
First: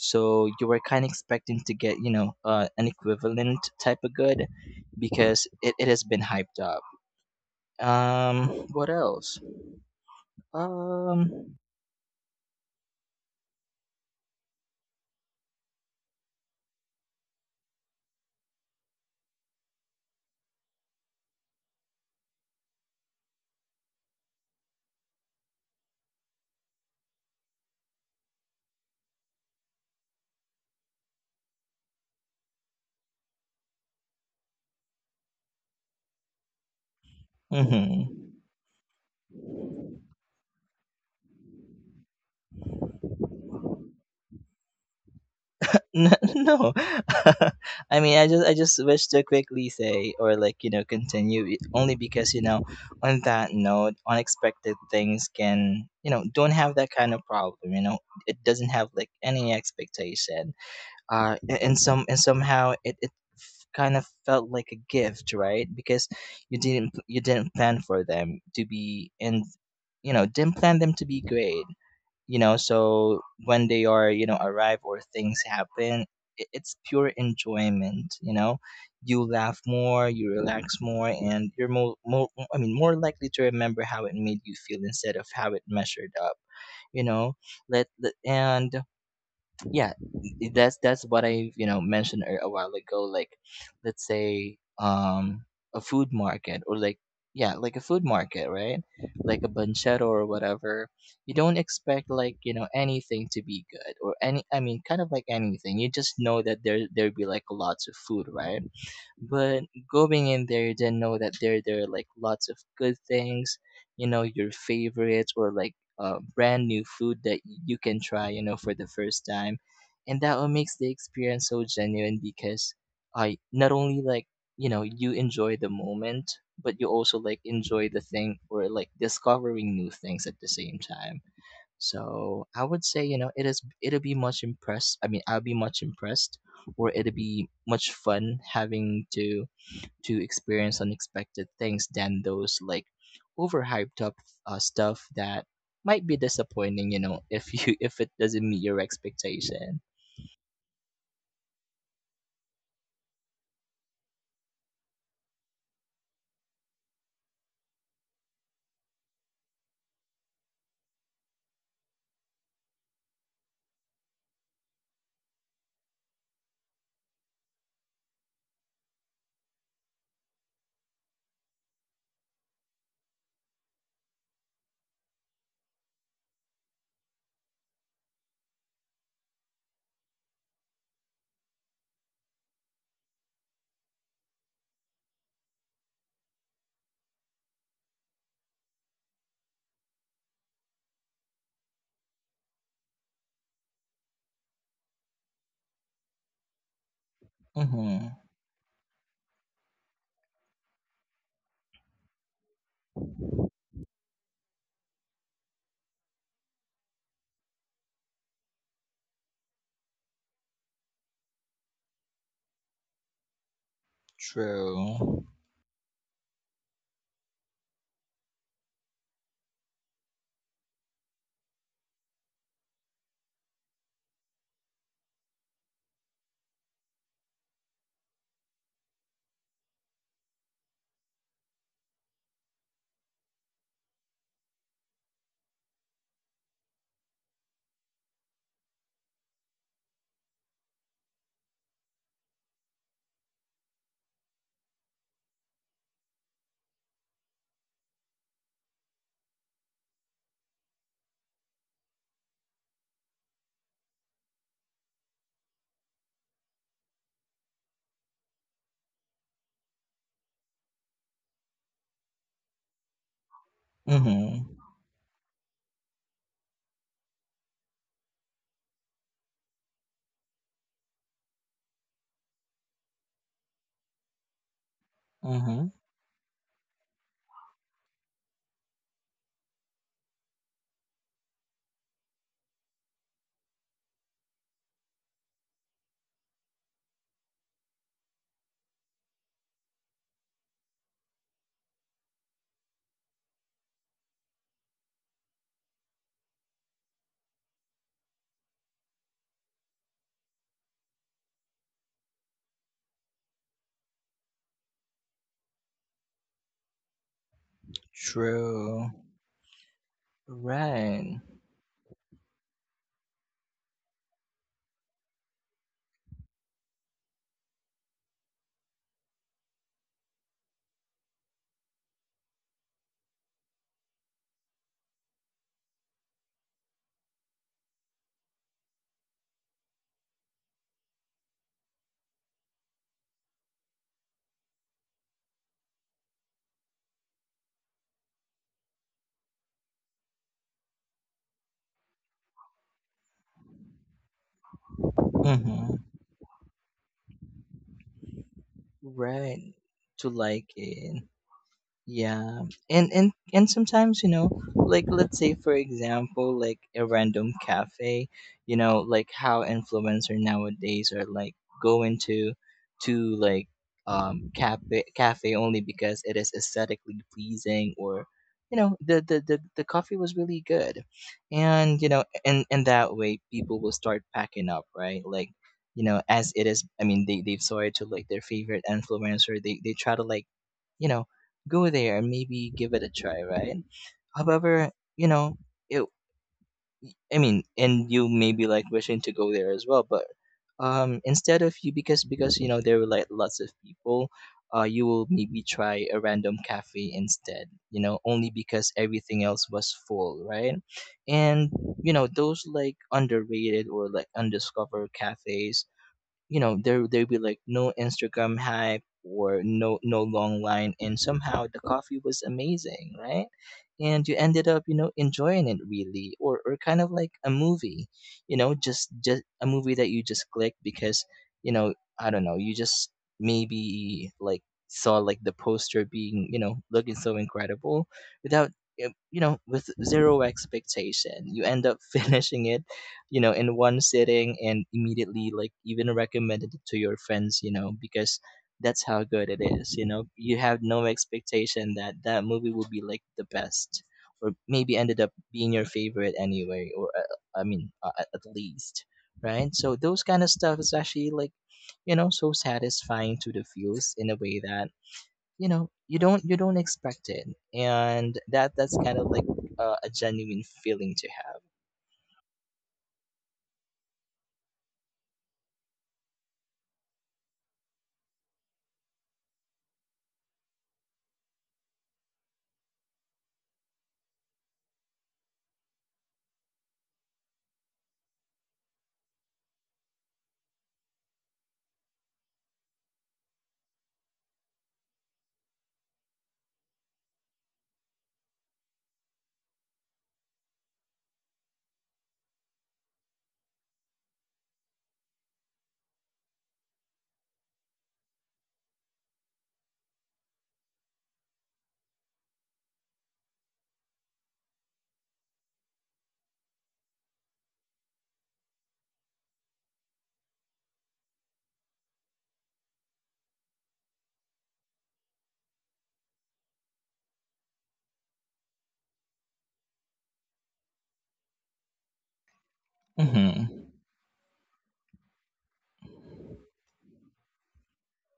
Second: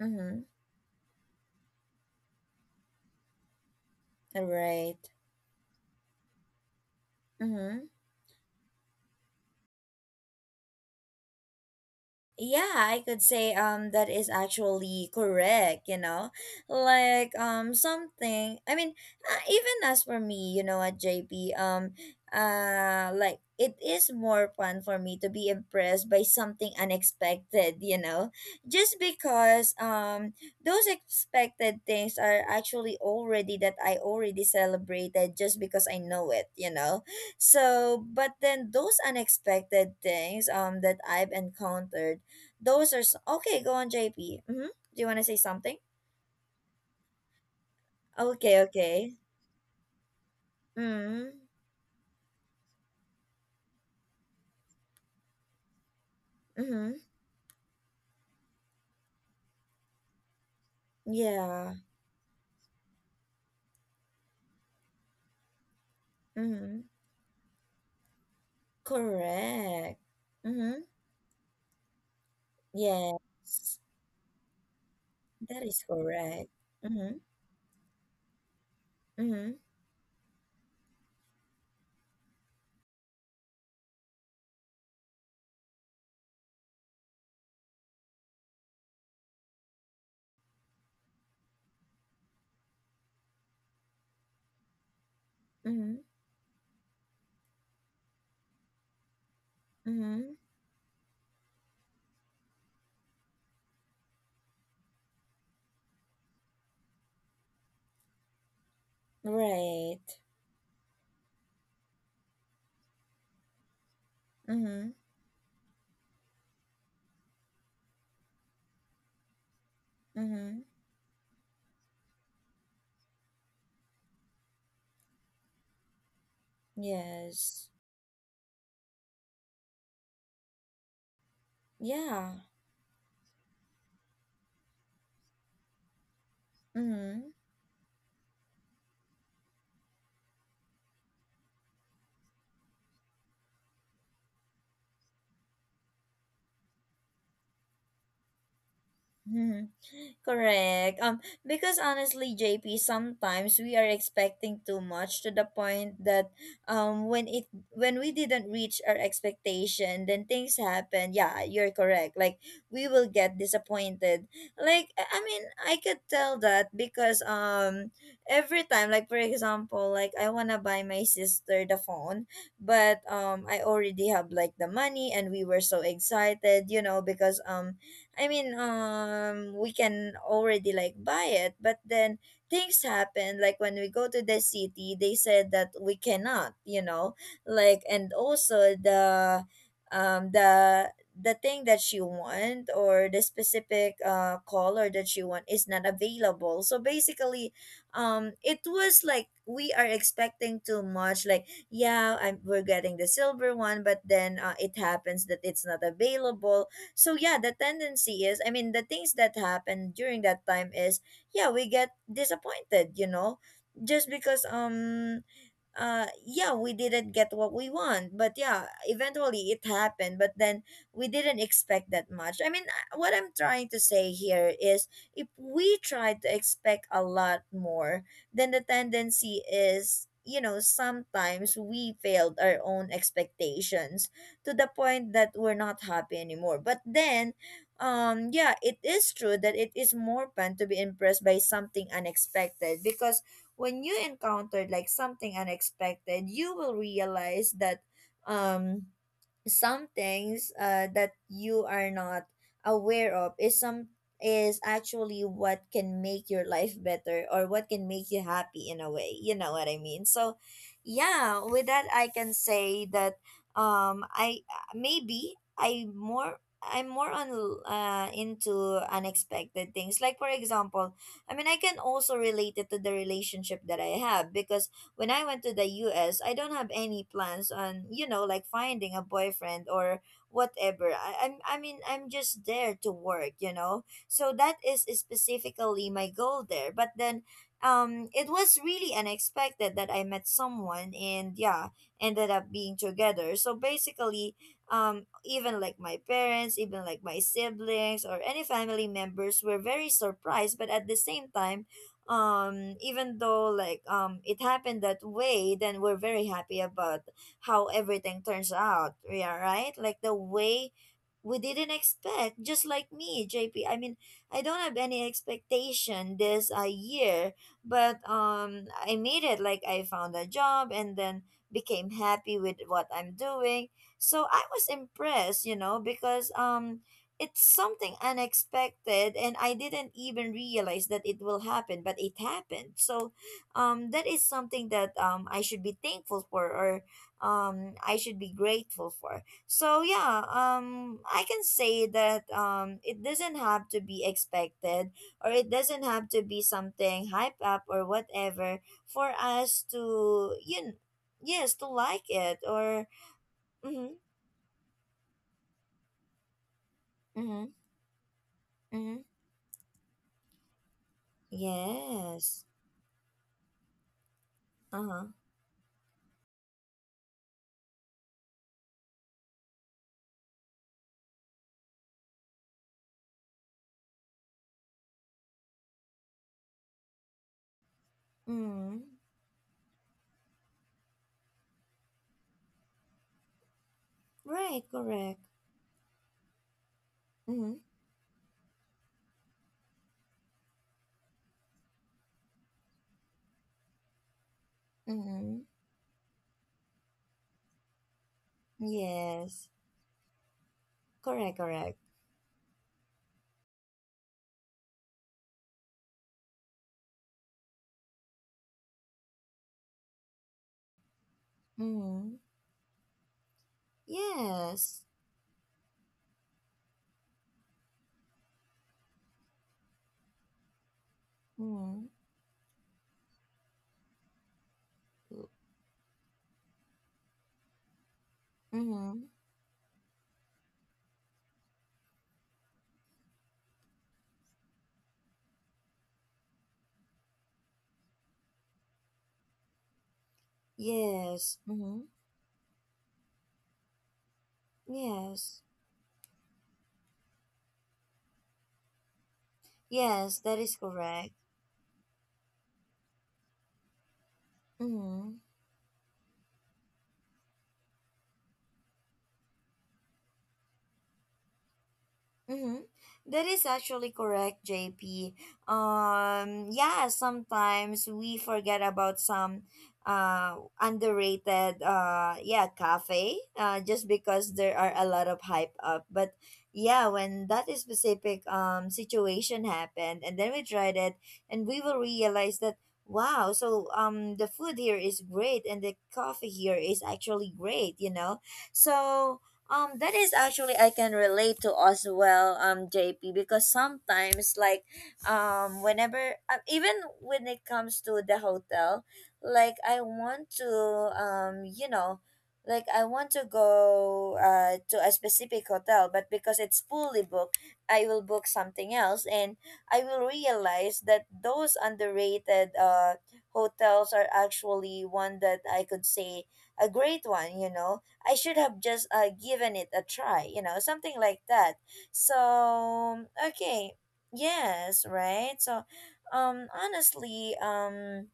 Mm-hmm. you were kind of expecting to get, you know, an equivalent type of All good, right. because it has been hyped up. Mm-hmm. What else? um Yeah, I could say that is actually correct, you know. Like even as for me, you know, what JP, like it is more fun for me to be impressed by something unexpected, you know. Just because those expected things are actually already that I already celebrated just because I know it, you know. So, mhm. but then those unexpected things that I've encountered, those are so— okay, go on, JP. Mm-hmm. Do you want to say something? No. I mean, i just i Okay, just wish okay. to quickly say, or like, you know, Mm-hmm. continue it only because, you know, on that note, unexpected things can, you know, don't have that Mm-hmm. kind of problem, you know. It doesn't have like any expectation, and Yeah. some and somehow it kind of felt like a gift, right? Because you Mm-hmm. didn't plan for them to be, and, Correct. you know, didn't plan Mm-hmm. them to be great, you know. So when Yes. they are, you know, arrive or things That is happen, i- correct. it's pure Mm-hmm. enjoyment, you know. You Mm-hmm. laugh more, you relax more, and you're more I mean, more likely to remember how it made you feel instead of how it measured up, you know. Let, let and yeah that's what I, you know, mentioned a while ago. Like, let's say a Mm-hmm. food market, or like, yeah, like a food market, right? Like a banchero or Mm-hmm. whatever. You don't expect like, you know, anything to be good, or any, I mean, kind of like anything, you just know that there'd be like lots of food, right? But Right. going in there, you didn't know that there are like lots of good things, you know, your Mm-hmm. favorites or like brand new food that you can try, you know, for the first time. And that what Mm-hmm. makes the experience so genuine, because I not only like, you know, you enjoy the moment, but you also like Yes. enjoy the thing, or like discovering new things at the same time. Yeah. So I would say, you know, it'll be much impressed, I mean, I'll be much impressed, or it'll Mm-hmm. be much fun having to experience unexpected things than those like overhyped up stuff that might be disappointing, you know, if you if it doesn't meet your Mm-hmm. expectation. Correct. Because honestly, JP, sometimes we are expecting too much, to the point that when we didn't reach our expectation, then things happen. Yeah, you're correct. Like, we will get disappointed. Like I mean, I could tell that because every time, like for example, like I wanna buy my sister the phone, but I already have like the money, and we were so excited, you know, because we can already like buy it, but then things happen. Like when we go to the city, they said that we cannot, you know, like— and also the thing that she want, or the specific color that she want is not available. So basically, Mhm. It was like we are expecting too much. Like, yeah, we're getting the silver one, but then it happens that it's not available. So yeah, the tendency is, I mean, the things that happen during that time is, yeah, we get disappointed, you know, just because True. Yeah, we didn't get what we want. But yeah, eventually it happened, but then we didn't expect that much. I mean, what I'm trying to say here is, if we try to expect a lot more, then the tendency is, you know, sometimes we failed our own expectations to the point that we're not happy anymore. But then, yeah, it is true that it is more fun to be impressed by something unexpected, because when you encounter like something unexpected, you will realize that um some things that you are not aware of is actually what can make your life better, or what can make you happy in a way, you know what I mean. So yeah, with that, I can say that um i Mhm. I'm more on into unexpected things. Like, for example, I mean, I can also relate it to the relationship that I have, because when I went to the Mhm. US, I don't have any plans on, you know, like finding a boyfriend or whatever. I, I'm I mean I'm just there to work, you know. So that is specifically my goal there. But then it was really unexpected that I met someone, and yeah, ended up being together. So basically, even like my parents, even like my siblings or any family members were very surprised, but at the same time even though like it happened that way, then we're very happy about how everything turns True. out. Yeah, right, like the way Right. we didn't expect, just like me, JP. I don't have any expectation this year, but I made it, like I found a job and then became happy with what I'm doing. So I was impressed, you know, because it's something unexpected and I didn't even realize that it will happen, but it happened. So that is something that I should be thankful for, or I should be grateful for. So yeah, I can say that it doesn't have to be expected, or it Mhm. doesn't have to be something hype up or whatever for Right. us To to like it. yes, to like it. Yeah, Or and mm-hmm, sometimes, you know, like, let's say for example, like a random mm-hmm, cafe, you know, mm-hmm, like how influencer nowadays are like going to yes, to like uh cafe huh, cafe only because it is aesthetically pleasing, or you know the coffee was really good, and, you know, and that way people will start packing up, right? Like, you know, as it is, I mean, they saw it to like their favorite mm-hmm, influencer, they try to like, you know, go there and maybe give it a try, right? right, However, you correct, know, it, I mean, mm-hmm, and you may be like wishing to go there as well, but instead of you, because you know there were like lots of people, you will mm-hmm, maybe try a random cafe instead. You know, only because everything else yes, was full, right? correct, And correct, you know those like underrated or like undiscovered cafes, you know, there be like no Instagram hype, or no long line, and somehow the coffee mm-hmm, was amazing, right? And you ended up, you yes, know, enjoying it really, or kind of like a movie, you know, just a movie that you just clicked because, you know, mm-hmm, I don't know, you just maybe like saw like the poster being, you know, looking so incredible, without mm-hmm, you know, with zero expectation, you end up finishing it, you know, in one sitting and immediately like even recommended it to your friends, you know, because that's how good it is, you know, you have no yes, expectation mm-hmm, that that movie will be like the best, or maybe ended up yes. being your favorite anyway, or I mean, at least, right? So those Yes, kind of that is stuff is actually correct. like, you know, so satisfying to the feels, in a way that, Mm-hmm. you know, you don't expect it. And that's kind of like a genuine feeling to Mm-hmm. That is actually correct, JP. Yeah, sometimes we forget about some underrated yeah cafe just because there are a lot of hype up. But yeah, when that is specific situation happened and then we tried it, and we will realize that wow, so the food here is great and the coffee here is actually great, you know. So that is actually I can relate to as well, JP, because sometimes like, whenever even when it comes to the hotel, like I want to, um, you know, like I want to go to a specific hotel, but because it's fully booked, I will book something else, and I will realize that those underrated hotels are actually one that I could say a great one, you know. I should have just given it a try, you know, something like that. So, have. Hmm. okay. Yes, right? So, honestly,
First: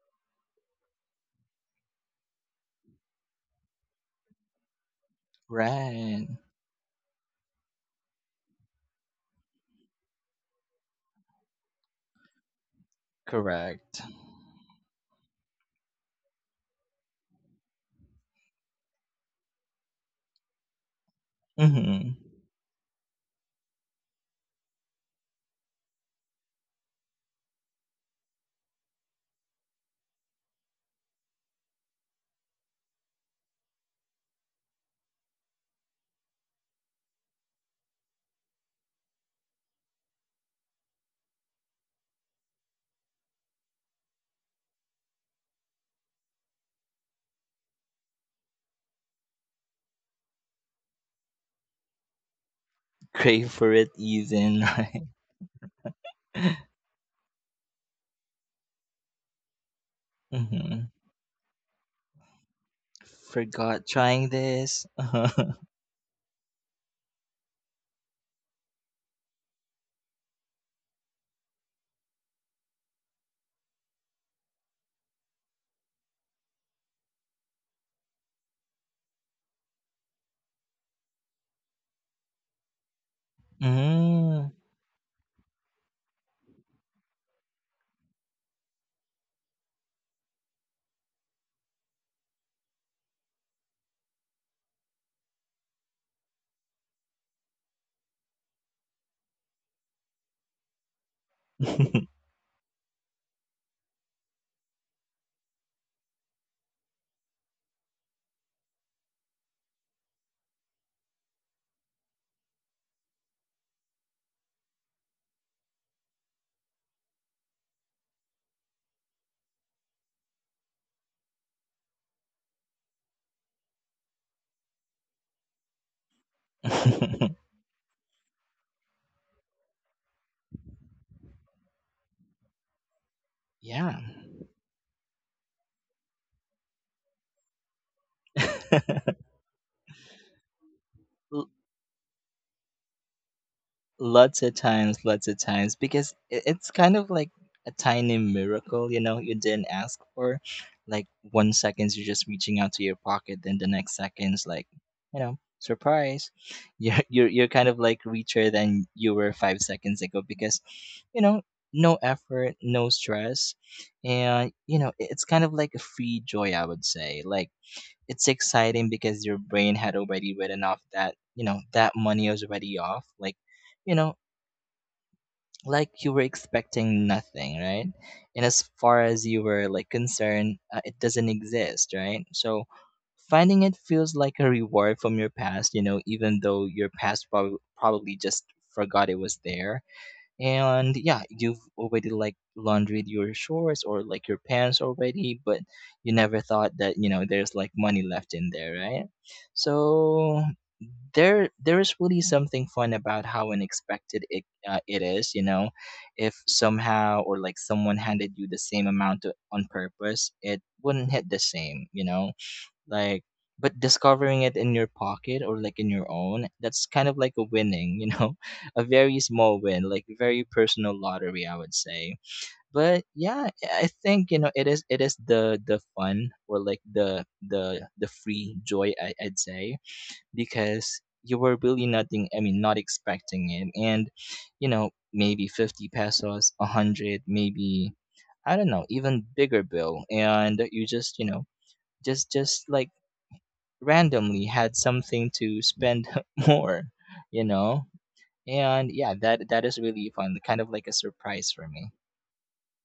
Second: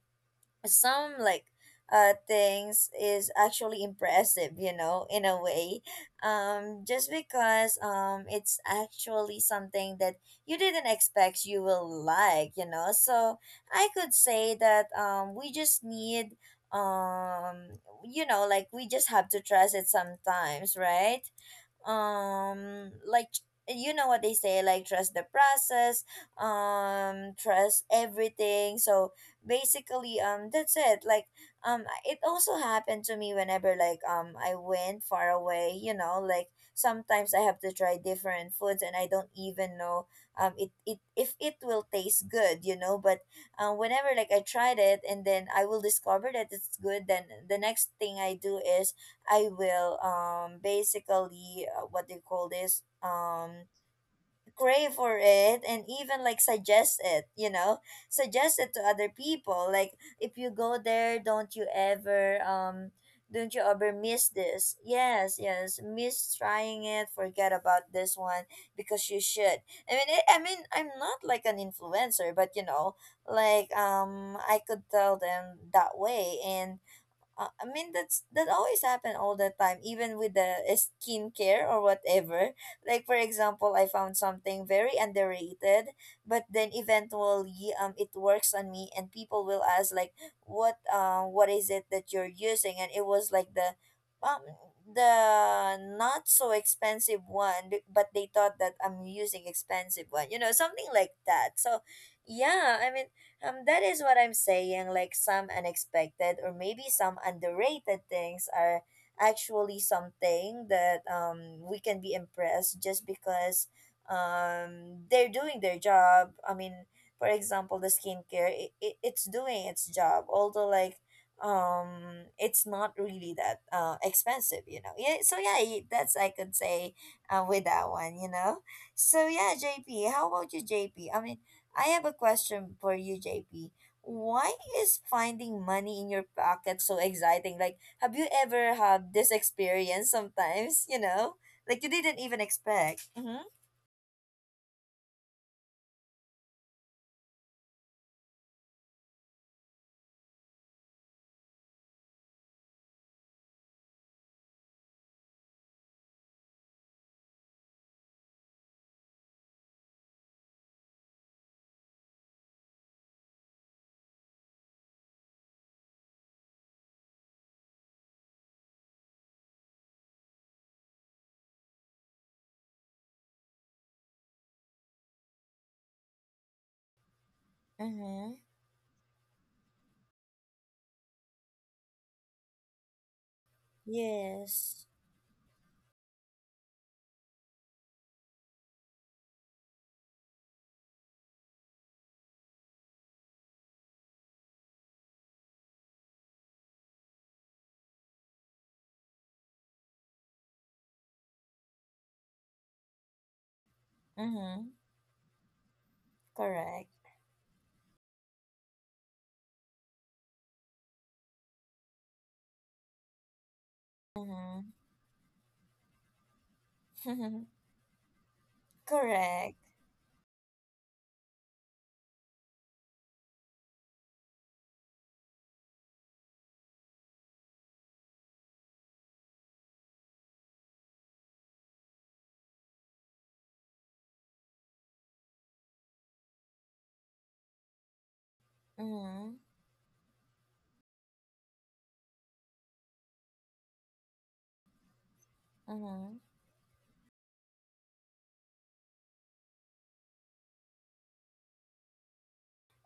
some like things is actually impressive, you know, in a way, Right. Just because it's actually something that you didn't expect you will like, you know. So I Correct. could say that we just need um you know, like we just have to trust it sometimes, right? Hmm. Like, you know what they say, like trust the process, trust everything. So basically that's it. Like it also happened to me whenever like I went far away, you know, like sometimes I have to try different foods and I don't even know it, it if it will taste good, you know. But whenever like I tried it and then I will discover that it's good, then the next thing I do is I will basically what do you call this, Crave for it even, crave right? for it and even like suggest it, you know, suggest it to other people. Like if you go Hmm. there, don't you Forgot ever miss trying this, this. yes, yes, miss trying it, forget about this one. Because you should. I mean it, i mean i'm not like an influencer, but you know, like I could tell them that way. And I mean that's that always happen all the time, even with the skincare or whatever. Like for example, I found Mm. something very underrated, but then eventually it works on me, and people will ask like, what is it that you're using? And it was like um the not so expensive one but they thought that I'm using expensive one, you know, something like that. So yeah, I mean, that is what I'm saying. Like some unexpected or maybe some underrated things are actually something that we can be impressed, just because they're doing their job. I mean, for example, the skincare it's doing its job. Although like it's not really that expensive, you know. Yeah, so yeah, that's I could say with that one, you know. So yeah, JP, how about you, JP. I mean I have a question for you, JP. Yeah. Why is finding money in your pocket so exciting? Like, have you ever had this experience sometimes, you know? L- Like, you didn't even expect. Mm-hmm. Lots of times, lots of times, because it's kind of like a tiny miracle, you know, you didn't ask for. Like, 1 seconds you're just reaching out to your pocket, then the next seconds, like, you know, surprise, you're kind of like richer than you were 5 seconds ago, because, you know, no effort, no stress, and, you know, it's kind of like a free joy, I would say, like. It's exciting because your brain had already written off that, you know, that money was already off. Like, you know, like you were expecting nothing, right? Mm-hmm. And as far as you were like concerned, it doesn't exist, right? So finding it feels like a Yes. reward from your past, you know, even though your past probably just forgot it was there. And yeah, you've already like laundered your shorts, or like your pants already, but you never thought that, you know, there's like money left in there, right? So there is really something fun about how unexpected Mm-hmm. It is, you know. If Correct. somehow, or like someone handed you the same amount to, on purpose, it wouldn't hit the same, you know. Like, but discovering it Mm-hmm. in your pocket or like in your own, that's kind of like a winning, you know, a very Correct. small win, like very personal lottery, I would say. But yeah, I think, you know, it is the fun, or like the free joy, I'd say, because you were really nothing. I mean, not expecting it, and you know, maybe 50 pesos, 100, maybe, I don't know, even Mm-hmm. bigger bill, and you just, you know, just like randomly had something to spend Mm-hmm. more, you know? And yeah, that is really fun, kind of like a surprise for me.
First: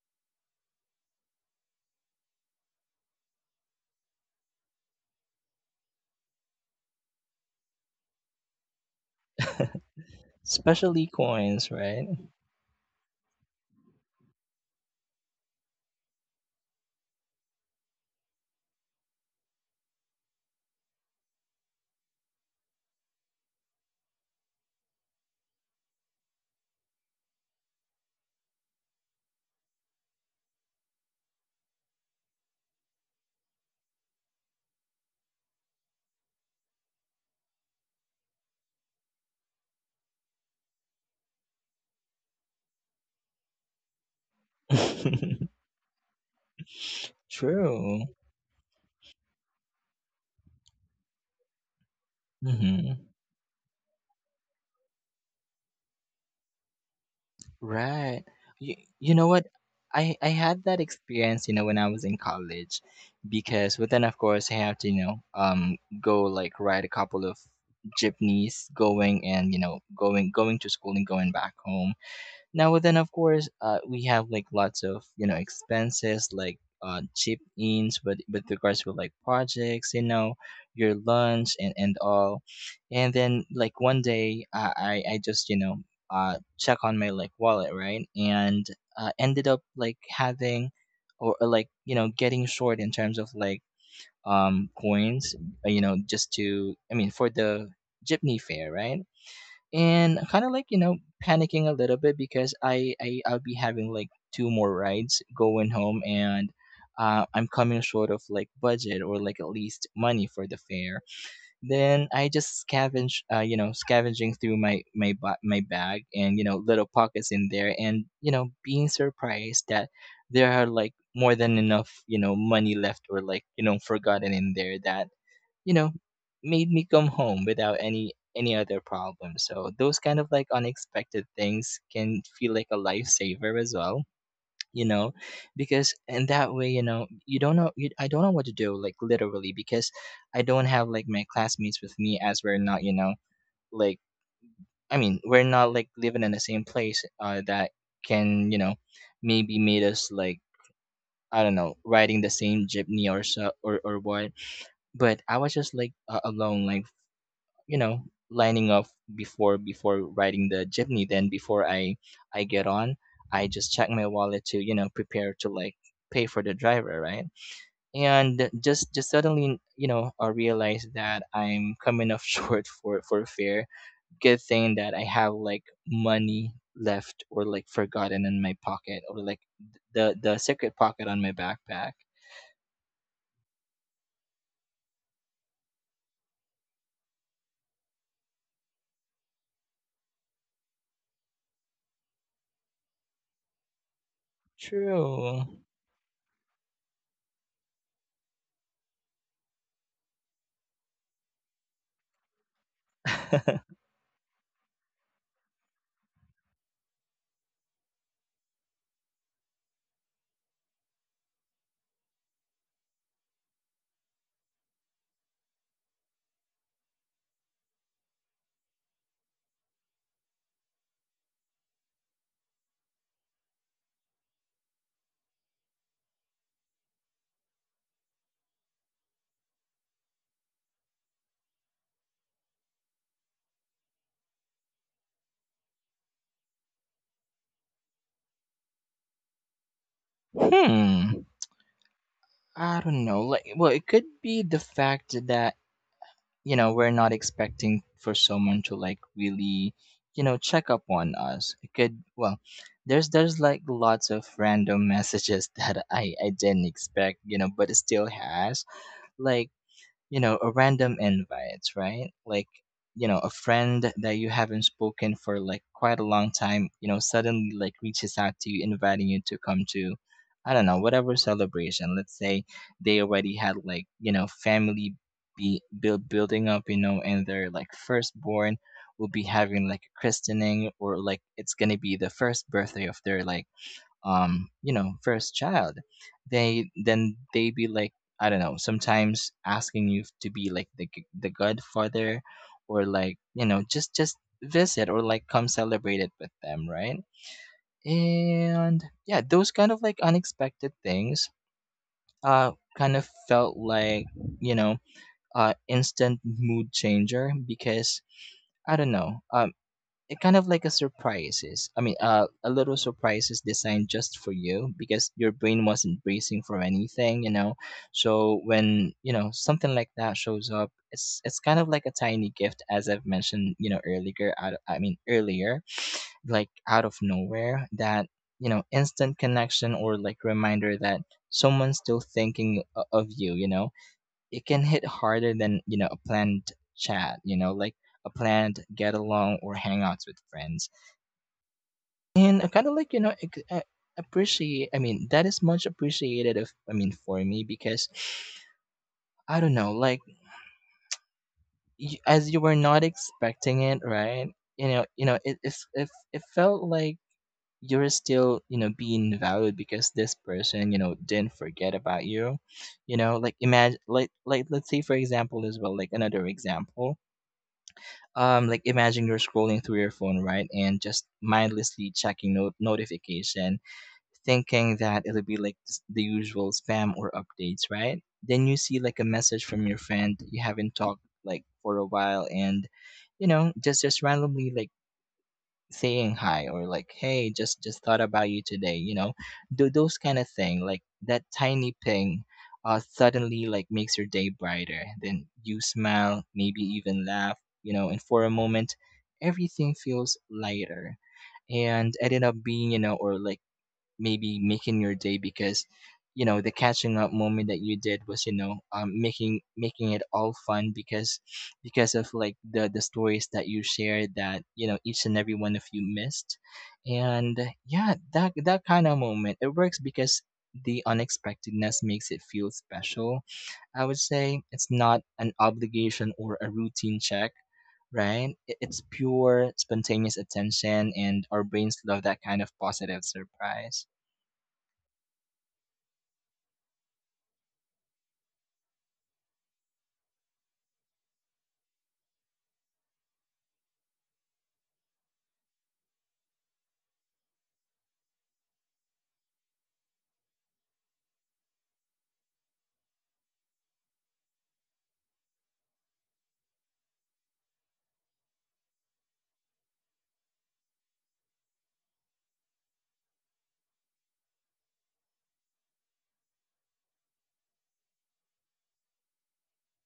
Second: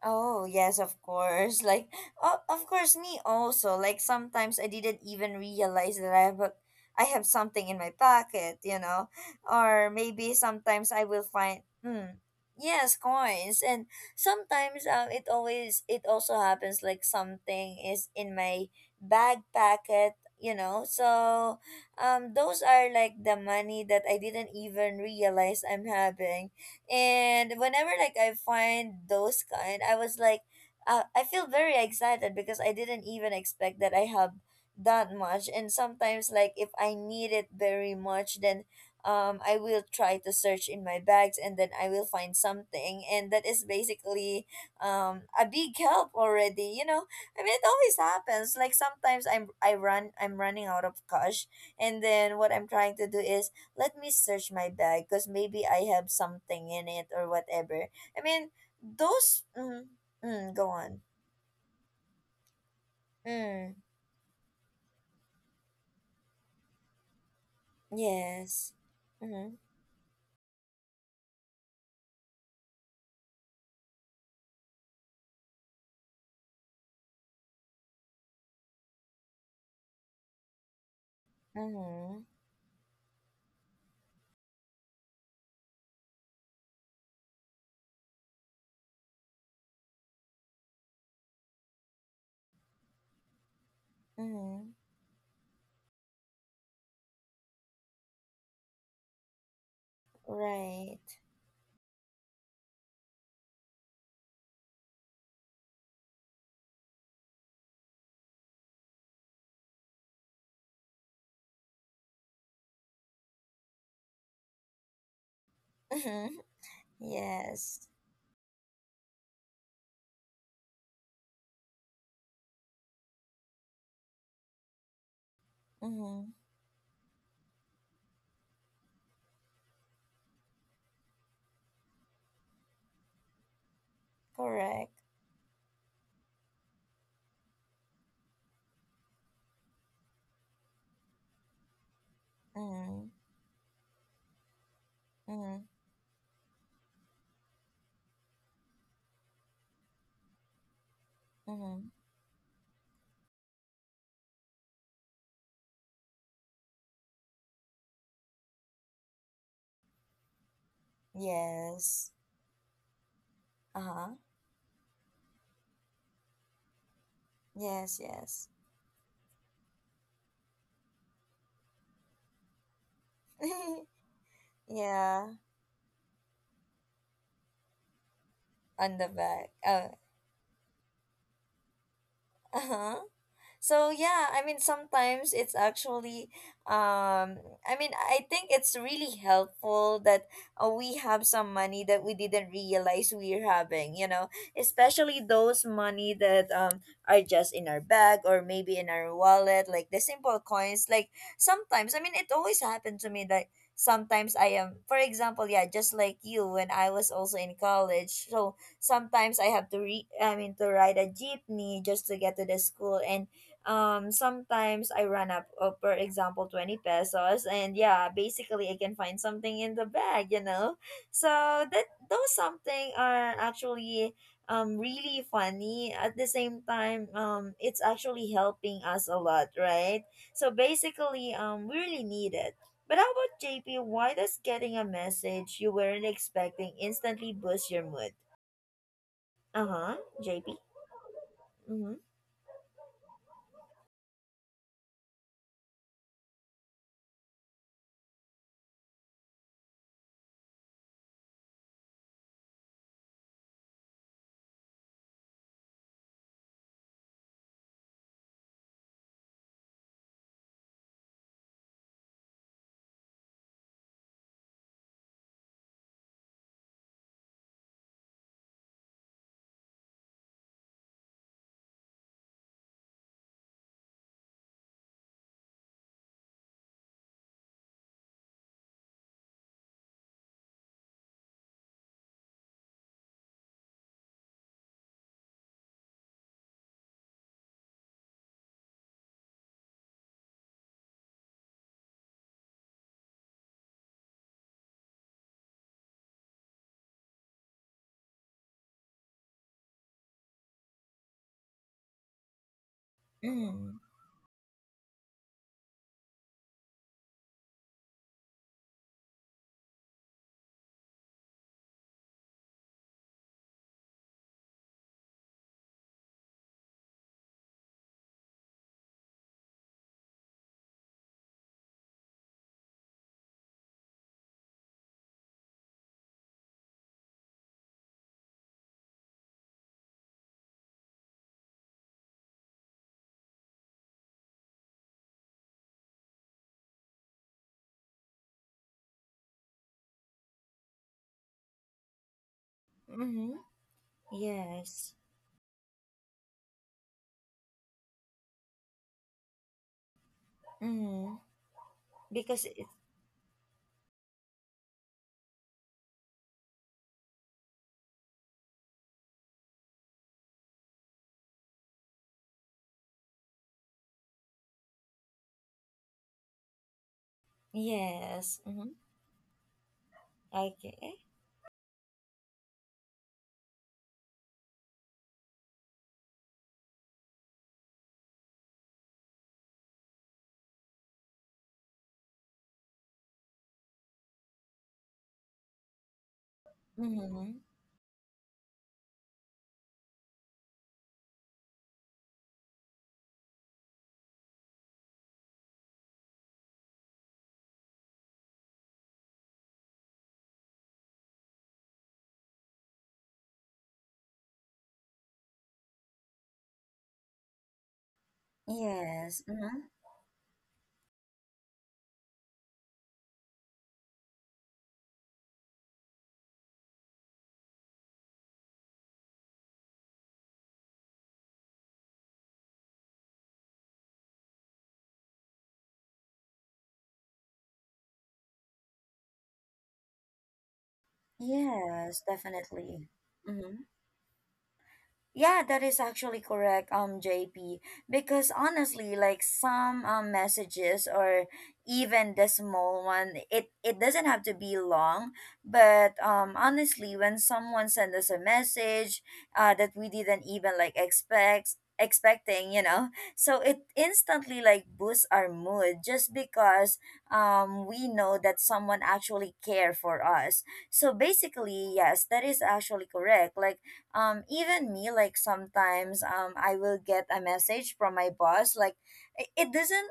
Oh, yes, of course. Like, oh, of course, me also. Like, sometimes I didn't even realize that I have, a, I have something in my pocket, you know? Or maybe sometimes Especially I will find, coins, right? hmm, yes, coins. And sometimes it also happens like something is in my bag pocket, you know? So, those are like the money that I didn't even realize I'm having. And whenever like I find those kind, I was like I feel very excited because I didn't even expect that I have that much. And sometimes like if I need it very much, then I will try to search in my bags and then I will find something, and that is basically a big help already, you know. I mean it always True. happens, like sometimes I'm running out of cash, and then what I'm trying to Hmm. do is let me search my bag because maybe I have something in it or whatever. Right. I mean, You know what? those. Mm, I mm, had go that on. experience, you know, when I was in college because Mm, but then of course I have to, you know, go like ride a couple of jeepneys yes. going and, Mm-hmm. you know, going to school and going back home. Now then, of course, we have like lots of you know expenses like chip ins, but with regards to like projects, you know, your lunch and Mm-hmm. all, and then like one day I just check on my like wallet, right? And ended up like having or, or getting short in terms of like Mm-hmm. coins, you know, just to, I mean, for the jeepney fare, right? And kind of like Right. panicking a little bit because I'll be having like two more rides going home and I'm coming short of like budget or like at least money for the fare. Then I just scavenge, scavenging through my bag and Mm-hmm. Little pockets in there, Yes. and being surprised that there are like more than enough money left or like forgotten in there that you know Mm-hmm. made me come home without any other problem, so those kind of like unexpected things can feel like a lifesaver as well, you Correct. know because in that way, you don't know. I don't know what to do, like, literally, because I don't have like my classmates with me as we're not, Mm-hmm. Like I mean, we're Mm-hmm. not like living in the same place that can, maybe made us like, I don't know, Mm-hmm. riding the same jeepney or so, or what. But I was just like alone, like, you know lining up before riding the jeepney, then before i Yes. i get on, I just Uh check my huh. wallet to prepare to like pay for the driver, right? Yes. Yes. And just suddenly, I realize that I'm coming up short for fare. Good thing that I Yeah. have like money left or like forgotten in my On pocket the or like back. Uh the secret pocket on my backpack. huh. So yeah, I mean sometimes it's actually um I mean I think it's really helpful that we have some money that we didn't realize we're having, you know, especially True. those money that are just in our bag or maybe in our wallet, like the simple coins. Like sometimes, I mean it always happened to me that sometimes I am, for example, yeah, just like you, when I was also in college. So sometimes I have to re I mean to ride a jeepney just to get to the school. And sometimes I run up for example 20 pesos, and yeah basically I can find something in the bag, you know. So that those something are actually really funny. At the same time it's actually helping us a lot, right? So basically we really need it. But how about, JP, why does getting a message you weren't expecting instantly boost your mood? Uh-huh. JP. hmm Mm-hmm. I don't know. Like, well, it could be the fact that, we're not expecting for someone to like really, check up on us. It could, well, there's like lots of random messages that I didn't expect, but it still has. Like, a random invite, right? Like, a friend that you haven't spoken for like quite a long time, suddenly like reaches out to you, inviting you to come to, I don't know, whatever celebration. Let's say they already had like, family building up, and their like firstborn will be having like a christening, or like it's gonna be the first birthday of their like first child. They then they be like, I don't know, sometimes asking you to be like the godfather, or like just visit or like come celebrate it with them, right? And yeah, those kind of like unexpected things uh kind of felt Mm-hmm. like, you know instant mood changer, because I don't know, it kind of like a surprises. I mean, a little surprises designed just for you because your brain wasn't bracing for anything, you know. So when something like that shows up, it's kind of like a tiny gift, as I've mentioned, you know, earlier. Out of, I mean, earlier, like out of nowhere, that, instant connection or like reminder that someone's still thinking of you. You know, it can hit harder than a planned chat. You know, like a planned get along or hangouts with friends. And I kinda like, Mm-hmm. ex a appreciate, I Yes. mean, that is much appreciated of, I mean, for me because, I don't know, like, Mm-hmm. y as you Because were it, not expecting it, right? You know, it, if it felt like you're still, you know, being valued because this person, you know, didn't forget about you. You know, like, imagine like, let's say, for example, as well, like, another example, yes, like, mm-hmm. imagine you're scrolling through your phone, right, and Okay, just mindlessly checking no notification, thinking that it'll be like the usual spam or updates, right? Then you see like a message from your friend you haven't talked like for a while, and just randomly like saying hi, or like, hey, mm-hmm. just thought about you today, you know. Do those kind of thing, like that tiny ping suddenly like makes your day brighter. Then you smile, maybe even laugh, you know, and for a moment everything feels lighter and ended up being, or like maybe making your day because the catching up moment that you did was, Yes, making mm-hmm. making it all fun, because of like the stories that you shared, that each and every one of you missed. And yeah, that kind of moment, it works because the unexpectedness makes it feel special. I would say it's not an obligation or a routine check, right? I- It's pure spontaneous attention, and our brains love Yes, that kind of definitely. positive Mm-hmm. surprise. Yeah, that is actually correct, JP. Because honestly, like some messages or even the small one, it doesn't have to be long. But honestly, when someone sends us a message that we didn't even like expecting, you know, so it instantly like boosts our mood just because we know that someone actually care for us. So basically, yes, that is actually correct. Like even me, like sometimes I will get a message from my boss, like it doesn't,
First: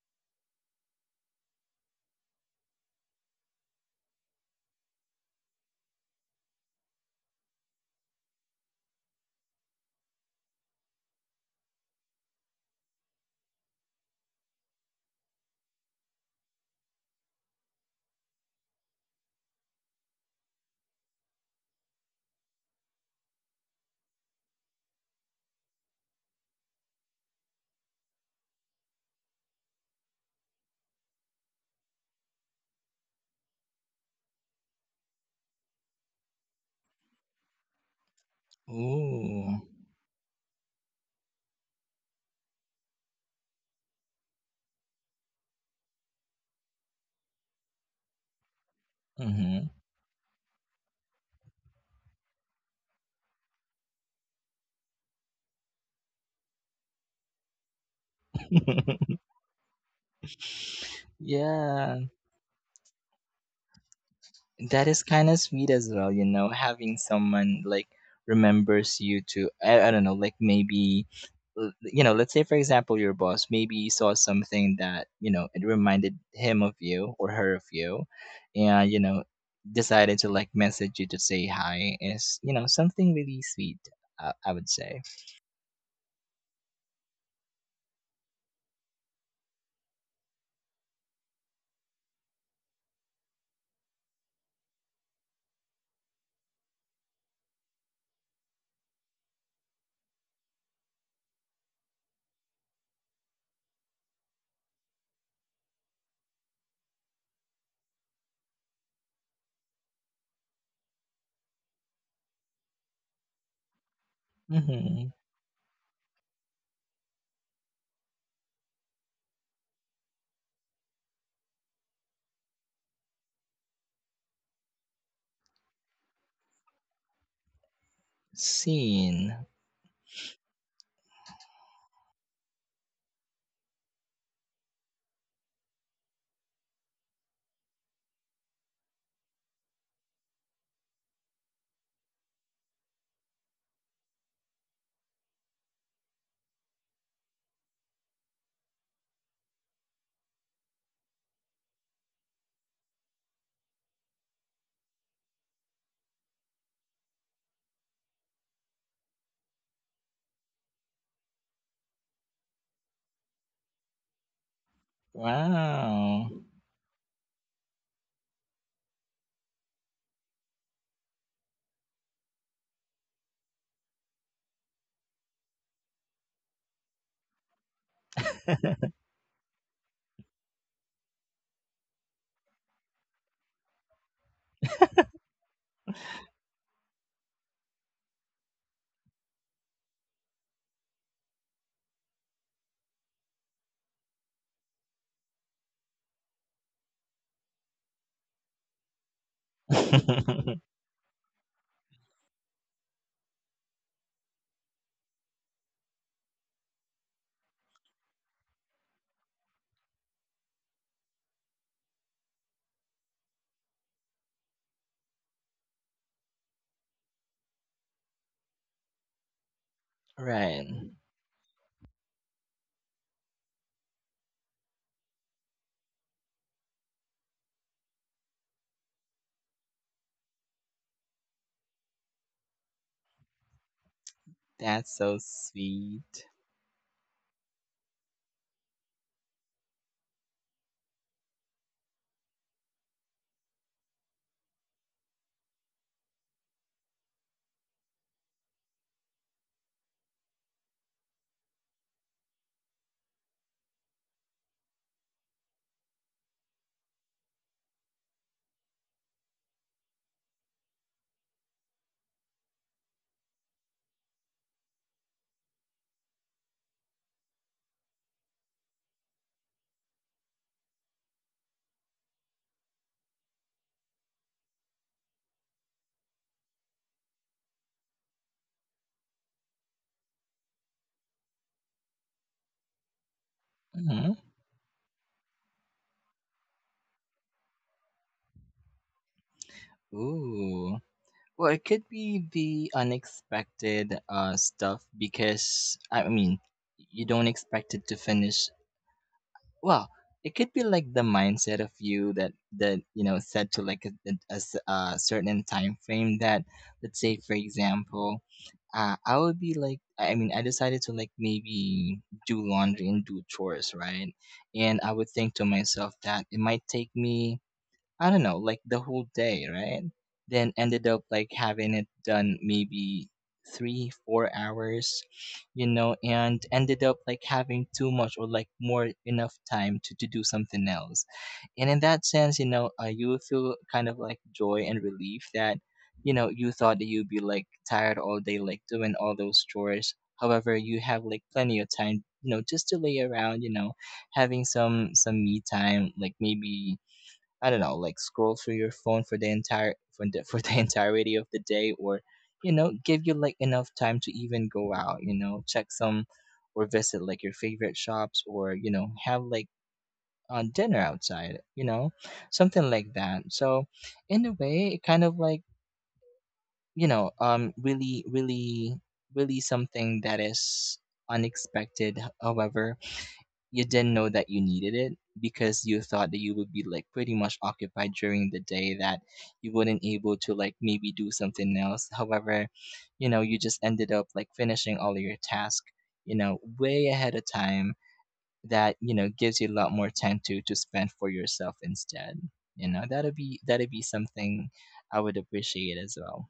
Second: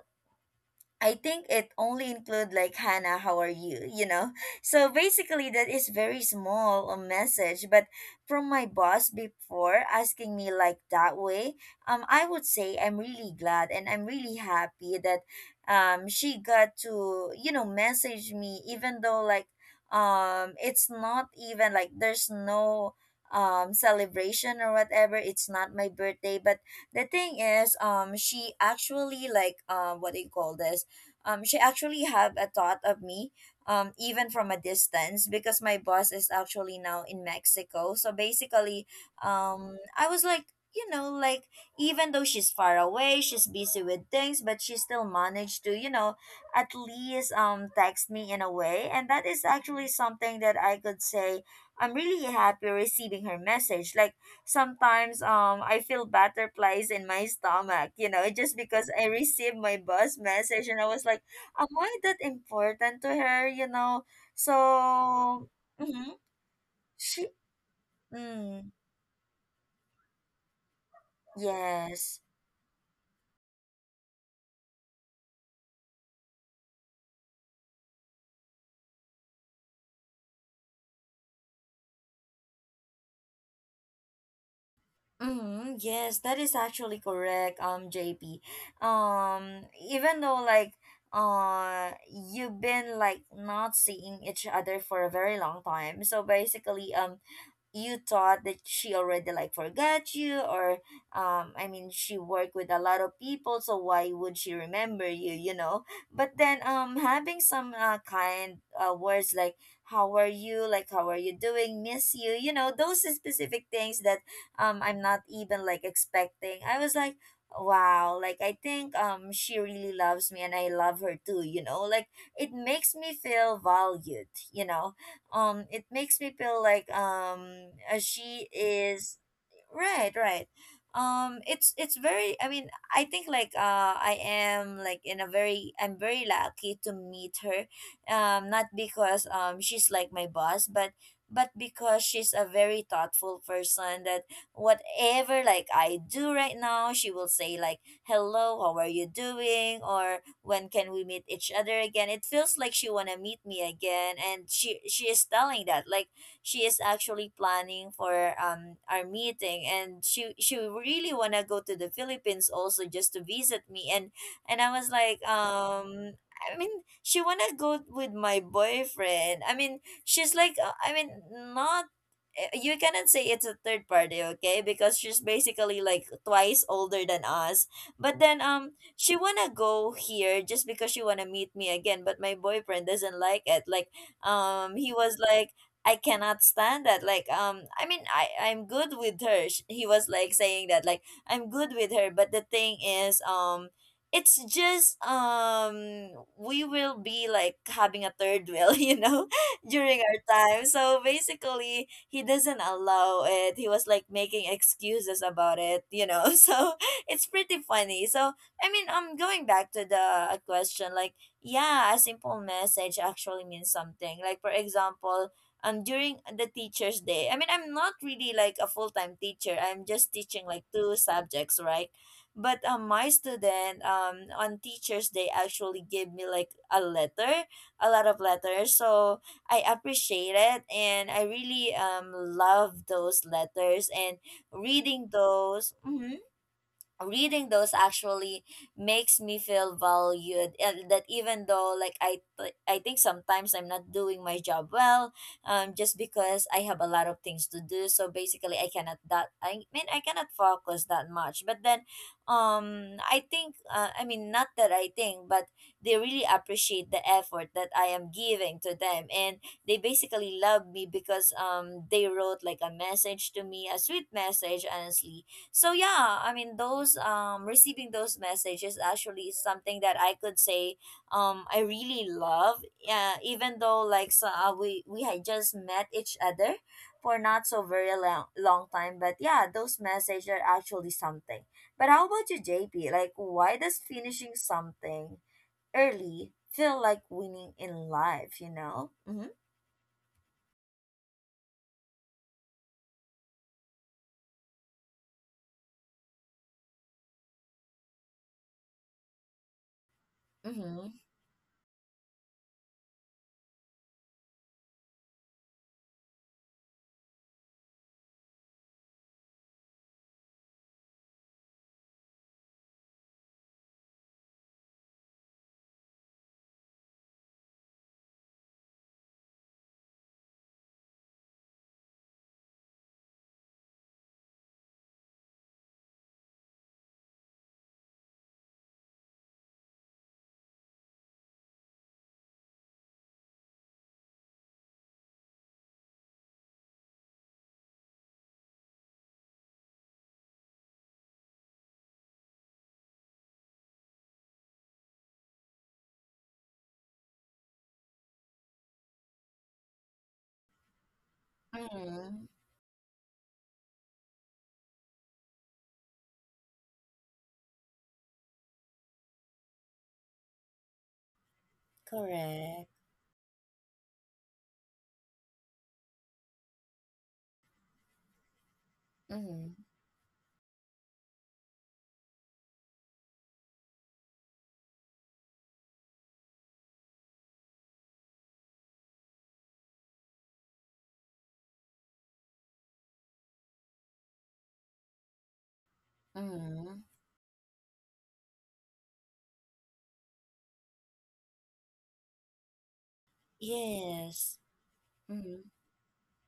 I think it only include like, Hannah, how are you? You know, so basically that is very small a message. But from my boss, before asking me like that way, I would say I'm really glad and I'm really happy that, she got to you know message me, even though like, it's not even like there's no celebration or whatever, it's not my birthday, but the thing is she actually like what do you call this, she actually have a thought of me, even from a distance, because my boss is actually now in Mexico. So basically Ooh. I was like, you know, like, even though she's far away, she's busy with things, but she still managed to you know at least text me in a way. And that is Mhm. actually something that I could say I'm really happy receiving her message. Like sometimes I feel butterflies in my stomach, you know, just because I received my boss message, and I was like, am I Yeah, that important to her, you know? that is kind of So, sweet as well, mhm, you know, having she, someone like mm, remembers you to, I don't know, like, maybe, yes. let's say, for example, your boss maybe saw something that, you know, it reminded him of you or her of you, and, you know, decided to like message you to say hi is, you know, something really sweet, I would say. Mm-hmm, yes, that is actually correct, JP. Even though like you've been like not seeing each other for a very long time. So basically, you thought that she already like forgot you, or I mean she worked with a lot of people, so why would she remember you, you know? But then having some kind words like, how are you, like how are you doing, miss you, you know, those specific things that Mm-hmm. I'm not even like expecting. I was like, wow, like I think she really loves me and I love her too, you know. Like it makes me feel valued, you know. It makes me feel like she is Scene. Right, right. It's very. I mean, I think like I am like in a very. I'm very lucky to meet her. Not because she's like my boss, but because she's a very thoughtful person. That whatever like I do right now, she will say like, "Hello, how are you doing?" or "When can we meet each other again?" It feels like she wanna meet me again, and she is telling that like she is actually planning for our meeting, and she really want to go to the Philippines also just to visit me. And I was like Wow. I mean, she wanna go with my boyfriend. I mean, she's like, I mean, not you cannot say it's a third party, okay? Because she's basically like twice older than us. But then she wanna go here just because she wanna meet me again, but my boyfriend doesn't like it. Like he was like, I cannot stand that. Like, I'm good with her. He was like saying that, like, I'm good with her. But the thing is, it's just, we will be like having a third wheel, during our time. So basically, he doesn't allow it. He was like making excuses about it. So it's pretty funny. So I mean, going back to the question, like, yeah, a simple message actually means something. Like, for example, during the teacher's day, I mean, I'm not really like a full-time teacher. I'm just teaching like Right. two subjects, right? But my student, on teacher's day, actually gave me like a letter, a lot of letters. So I appreciate it, and I really love those letters and That's reading so those. Mhm. sweet. Reading those actually makes me feel valued, and that even though, like, I think sometimes I'm not doing my job well, just because I have a lot of things to do. So basically I cannot, that I mean, I cannot focus that much. But then I think, I mean, not that I think, but they really appreciate the effort that I am giving to them. And they basically love me because they wrote like a message to me, a sweet message, honestly. So yeah, I mean, those, receiving those messages, actually is something that I could say I really love. Yeah, even though, like, so we had just met each other for not so very long, long time, but yeah, those messages are actually something. But how about you, JP? Like, why does Hmm finishing something early feel like winning in life, you know? Mm-hmm. Ooh. Well, it could be the unexpected stuff, because I mean, you don't expect it to finish. Well, it could be like Mm-hmm. the mindset of you that set to like a certain time frame that, let's say, for example, I would be like, I mean I decided to like maybe do laundry and do chores, right? And I would think to myself that it might take me, I don't know, like the whole day, right? Then ended up like having it done maybe three, 4 hours, you know, and ended up like having too much or like more enough time to do something else. And in that sense, you know, you will feel kind of like joy and relief that, you thought that you'd be like tired all day, like doing all those chores. However, you have like plenty of time, you know, just to lay around, you know, having some me time, like maybe, I don't know, like scroll through your phone for the entire for the, for the entirety of the day, or Mm-hmm. Give you like enough time to even go out, check some or visit like your favorite shops, or have like on dinner outside, you know, Correct. something like that. So in a way, it kind of like, really, really, really Mm-hmm. something that is unexpected. However, you didn't know that you needed it because you thought that you would be like pretty much occupied during the day, that you wouldn't able to like maybe do something else. However, you just ended up like finishing all your task, Mm-hmm. way ahead of time, that gives you a lot more time to spend for yourself instead, that'd be Yes. something I would appreciate as well.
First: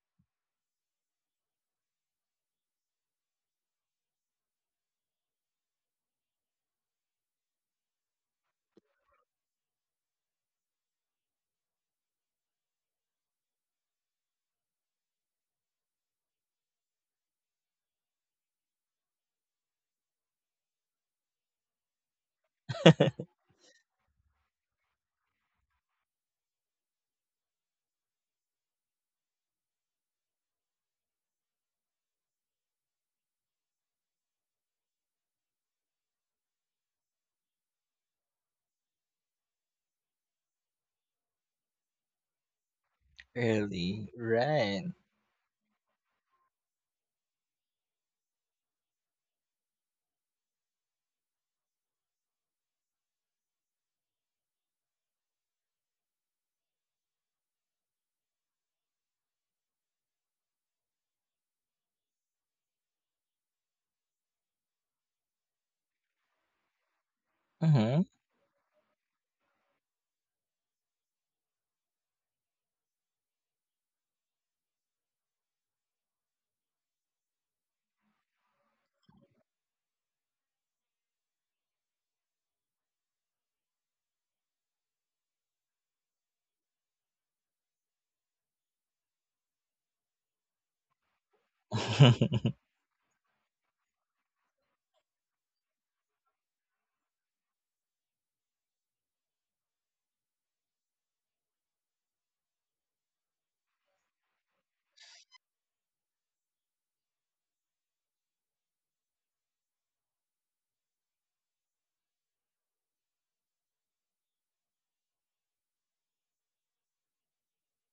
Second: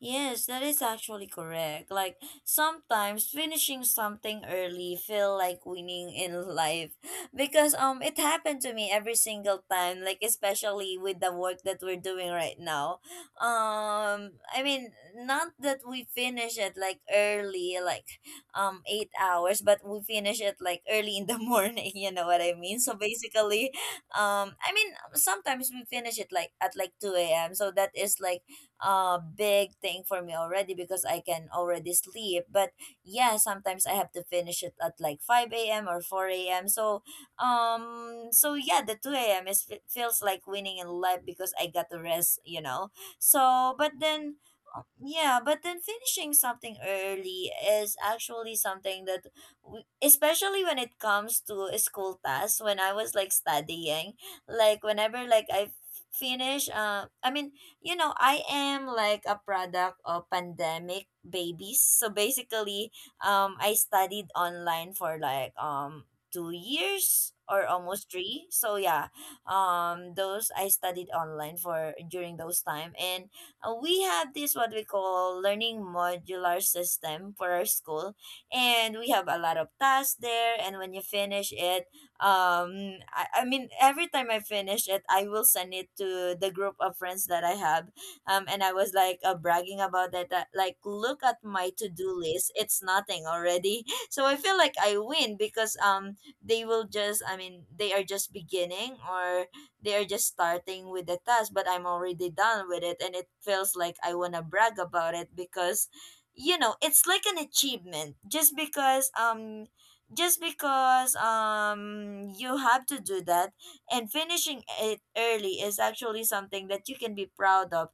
Yes, that is actually correct. Like, sometimes finishing something early feel like winning in life because it happened to me every single time, like, especially with the work that we're doing right now. I mean, not that we finish it like early, like 8 hours, but we finish it like early in the morning, you know what I mean? So basically, I mean, sometimes we finish it like at like 2 a.m., so that is like a big thing for me already because I can already sleep. But yeah, sometimes I have to finish it at like 5 a.m. or 4 a.m. So so yeah, the 2 a.m. is feels like winning in life because I got to rest, you know. So but Early, then. right? Yeah, but then finishing something early is actually something that, especially when it comes to school tasks, when I was like studying, like, whenever like I finish, I mean, you know, I am like a product of pandemic babies. So basically, I studied online for like 2 years, or Mm-hmm. almost three. So yeah, those, I studied online for during those time, and we have this what we call learning modular system for our school, and we have a lot of tasks there. And when you finish it, I mean, every time I finish it, I will send it to the group of friends that I have, and I was like, bragging about that, that like, look at my to-do list, it's nothing already. So I feel like I win because they will just, I mean, they are just beginning, or they are just starting with the task, but I'm already done with it, and it feels like I want to brag about it because, you know, it's like an achievement just because you have to do that, and finishing it early is actually something that you can be proud of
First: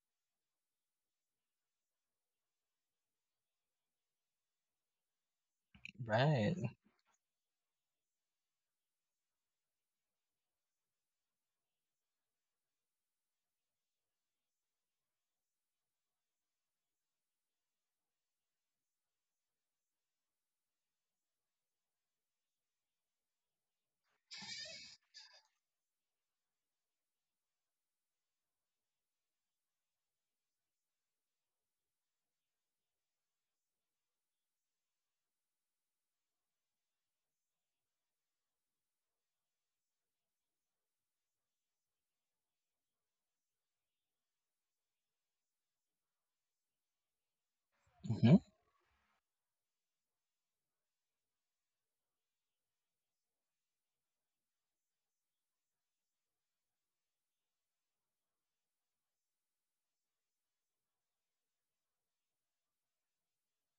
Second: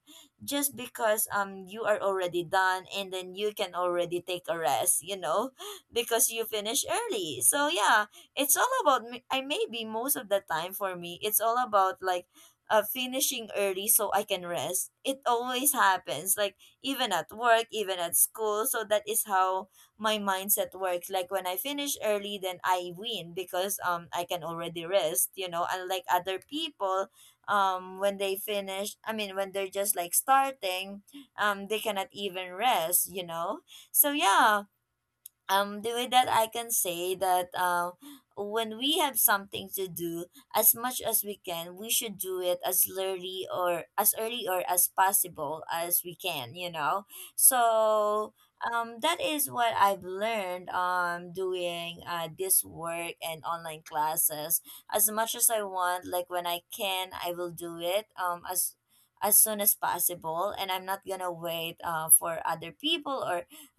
just because you are already done, and then you can already take a rest, you know. Because you Right. finish early, so yeah, it's all about me. I maybe most of the time, for me, it's all about, like, finishing early so I can rest. It always happens, like, even at work, even at school. So that is how my mindset works. Like, when I finish early, then I win because I can already rest. You know, unlike other people, when they finish, I mean, when they're just like starting, they cannot even rest. You know, so yeah, the way that I can say that, when we have something to do, as much as we can, we should do it as early or as possible as we can, you know. So Mm-hmm. That is what I've learned, doing this work and online classes. As much as I want, like, when I can, I will do it, as soon as possible, and I'm not gonna wait, for other people,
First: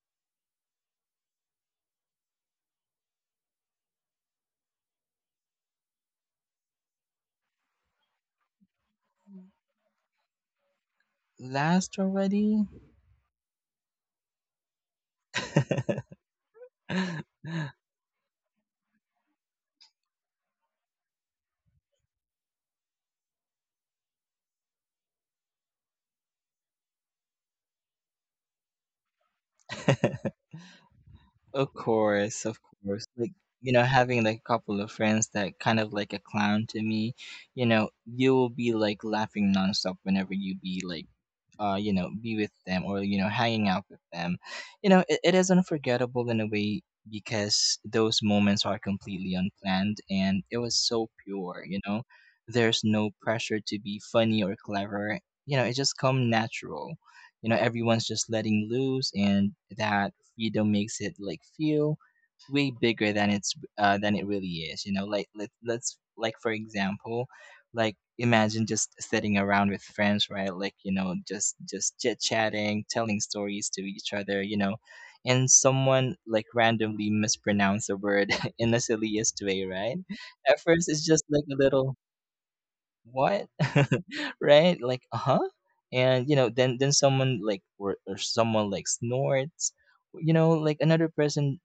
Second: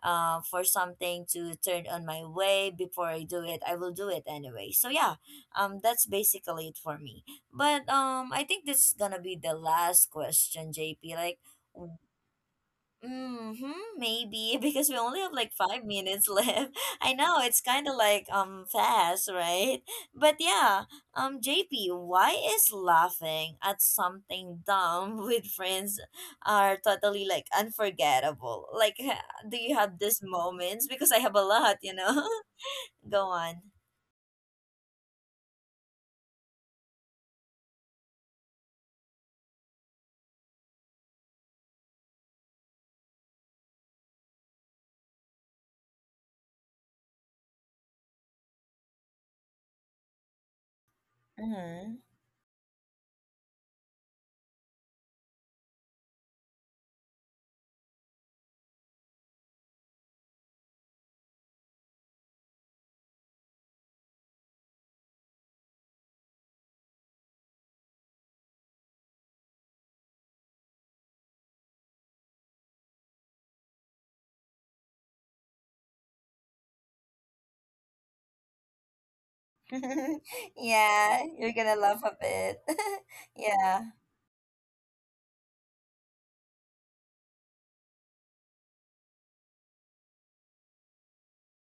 for something to turn on my way before I do it. I will do it anyway. So yeah, that's basically it for me. But I think this is gonna be the last question, JP. Like, Last already? Mm-hmm. Maybe, because we only have like five minutes left. I know it's kind of like fast, right? But yeah, JP, why is laughing at something dumb with friends are totally like unforgettable? Like, do you have these moments? Because I have a lot, Of you know. course, of course. Go Like, on. Having like a couple of friends that kind of like a clown to me, you know, you will be like laughing nonstop whenever you be like be with them, or, hanging out with them, It is unforgettable in a way, because those moments are completely unplanned and it was so pure, you Mm-hmm. know. There's no pressure to be funny or clever. It just come natural. Everyone's just letting loose, and that freedom makes it like feel way bigger than it's than it really is. Let let's, like, for example, like, imagine just sitting around with friends, right, like, just chit chatting, telling stories to each other, and someone like randomly mispronounce a word in the silliest way, right? At first, it's Yeah, just like you're a gonna little— laugh a bit. what? Yeah. Right. Like, uh-huh. And then someone like, or someone like snorts, like another person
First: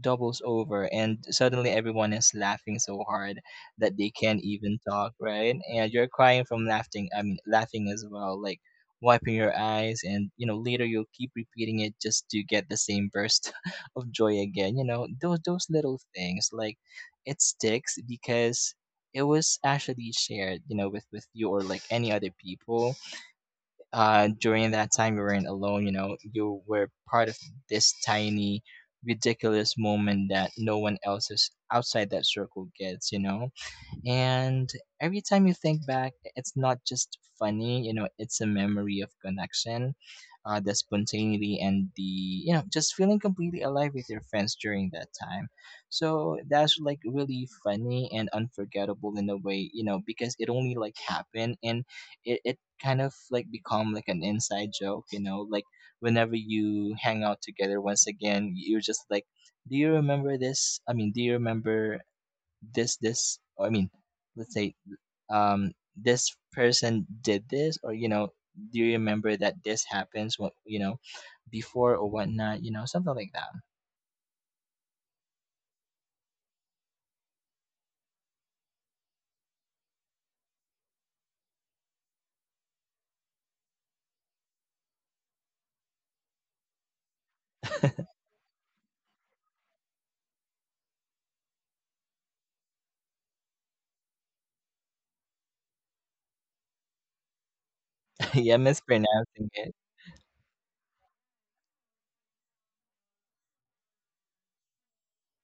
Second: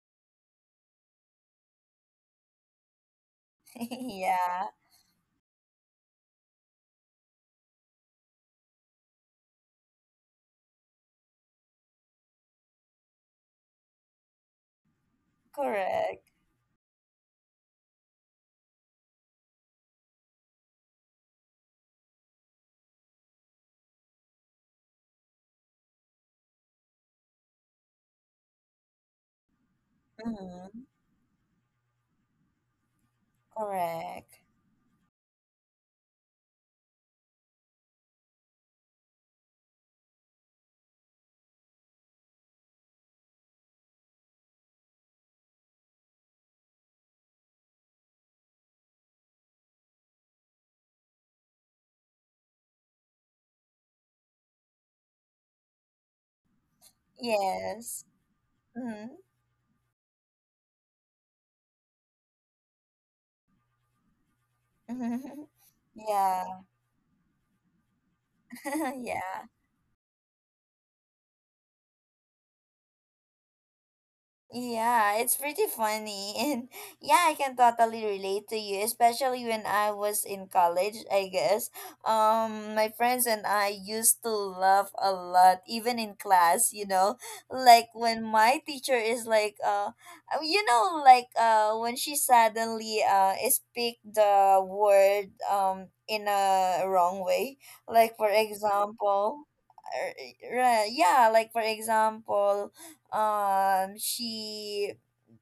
doubles over, and suddenly everyone is laughing so hard that they can't Yeah, even talk, right, and you're crying from laughing, I mean, laughing as well, like wiping your eyes, and later you'll keep repeating it just to get the same burst of joy again, those little correct. things, like it sticks because it was actually shared, with you or like any other people, during that time. You weren't alone, you were part of this tiny, ridiculous moment that no Mm-hmm. one else is outside that circle gets, you know. Correct. And every time you think back, it's not just funny, it's a memory of connection, the spontaneity, and the, you know, just feeling completely alive with your friends during that time. So that's like really funny and unforgettable in a way, because it only like happened, and it kind of like become like an inside joke, like whenever you hang out together once Yes. again, you're just Mm-hmm. like, do you remember this? I mean, do you remember this or, I mean, let's say, this Yeah. person did this, or do you remember Yeah. that this happens? What, before or whatnot, you know, something like that. Yeah, it's pretty funny. And yeah, I can totally relate to you, especially when I was in college, I guess. My friends and I used to laugh a lot even in class, you know. Like, when my teacher is like, you know, like when she suddenly speak the word in a wrong way. Like, for Yeah, mispronouncing example, it. Yeah, like, for example, she,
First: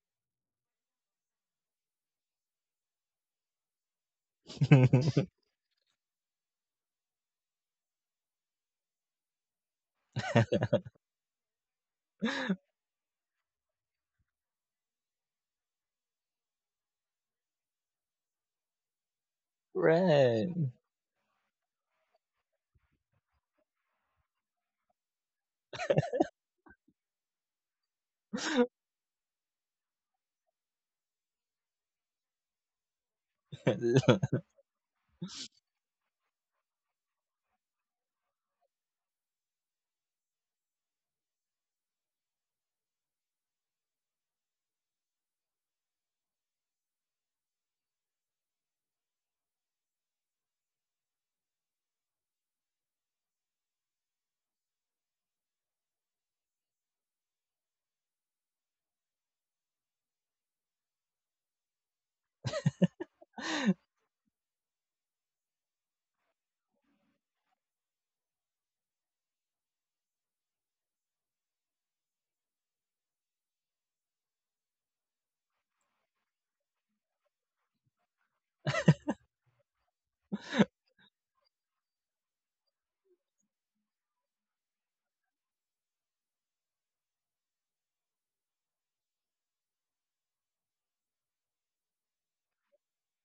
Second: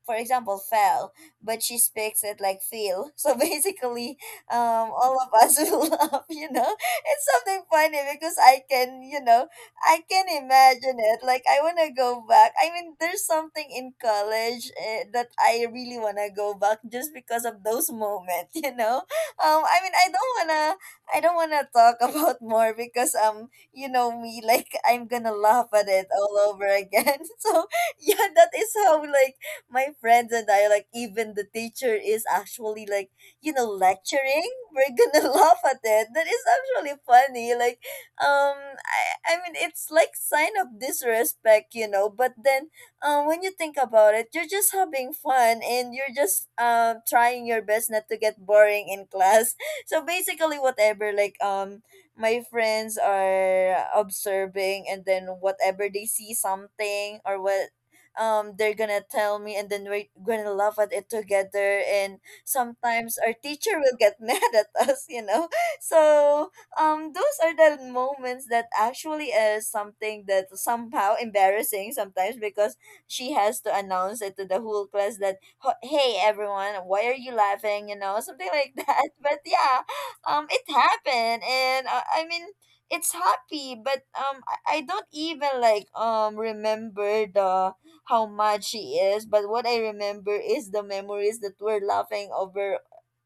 for example, fell, but she speaks it like feel. So basically, all of us will laugh, you know. It's something funny because I can, you know, I can imagine it. Like, I want to go back. I mean, there's something in college, that I really want to go back just because of those moments, you know. I mean, Right. I don't want to talk about more because, you know me, like, I'm gonna laugh at it all over again. So yeah, that is how, like, my friends and I, like, even the teacher is actually, like, you know, lecturing. We're gonna laugh at it. That is actually funny. Like, um I I mean, it's like sign of disrespect, you know, but then when you think about it, you're just having fun, and you're just trying your best not to get boring in class. So basically, whatever, like, my friends are observing, and then whatever, they see something or what, they're gonna tell me, and then we're gonna laugh at it together, and sometimes our teacher will get mad at us, you know. So those are the moments that actually is something that somehow embarrassing sometimes because she has to announce it to the whole class that, Hey, everyone, why are you laughing? You know, something like that." But yeah, it happened, and I mean, it's happy, but I don't even, like, remember the how much she is, but what I remember is the memories that we're laughing over,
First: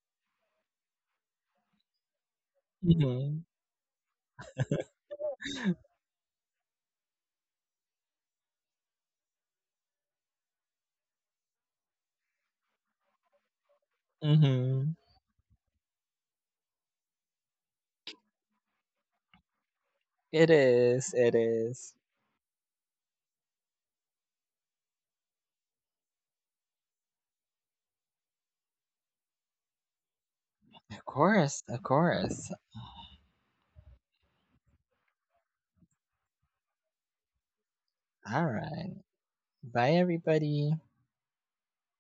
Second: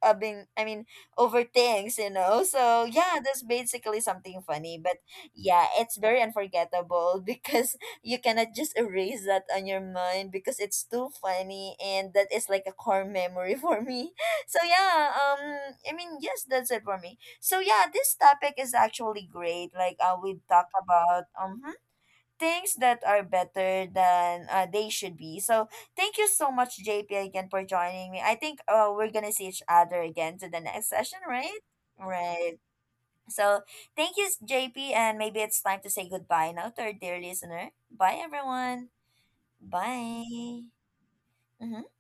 I mean, over things, you know. So yeah, Mm-hmm. that's basically something funny. But yeah, it's very unforgettable because you cannot just erase that on your mind because it's too funny, and that is like a core memory for me. So Mm-hmm. yeah, I mean, yes, that's it for me. So yeah, this topic is actually great. Like, we It talk is about it is things that are better than, they should be. So thank you so much, JP, again for joining me. I think we're gonna see each other again to the next Of session, right? course, of course. Right. So thank you, JP, and maybe it's time to say goodbye now to our dear listener. Bye, All everyone. right. Bye, Bye. everybody. Mm-hmm.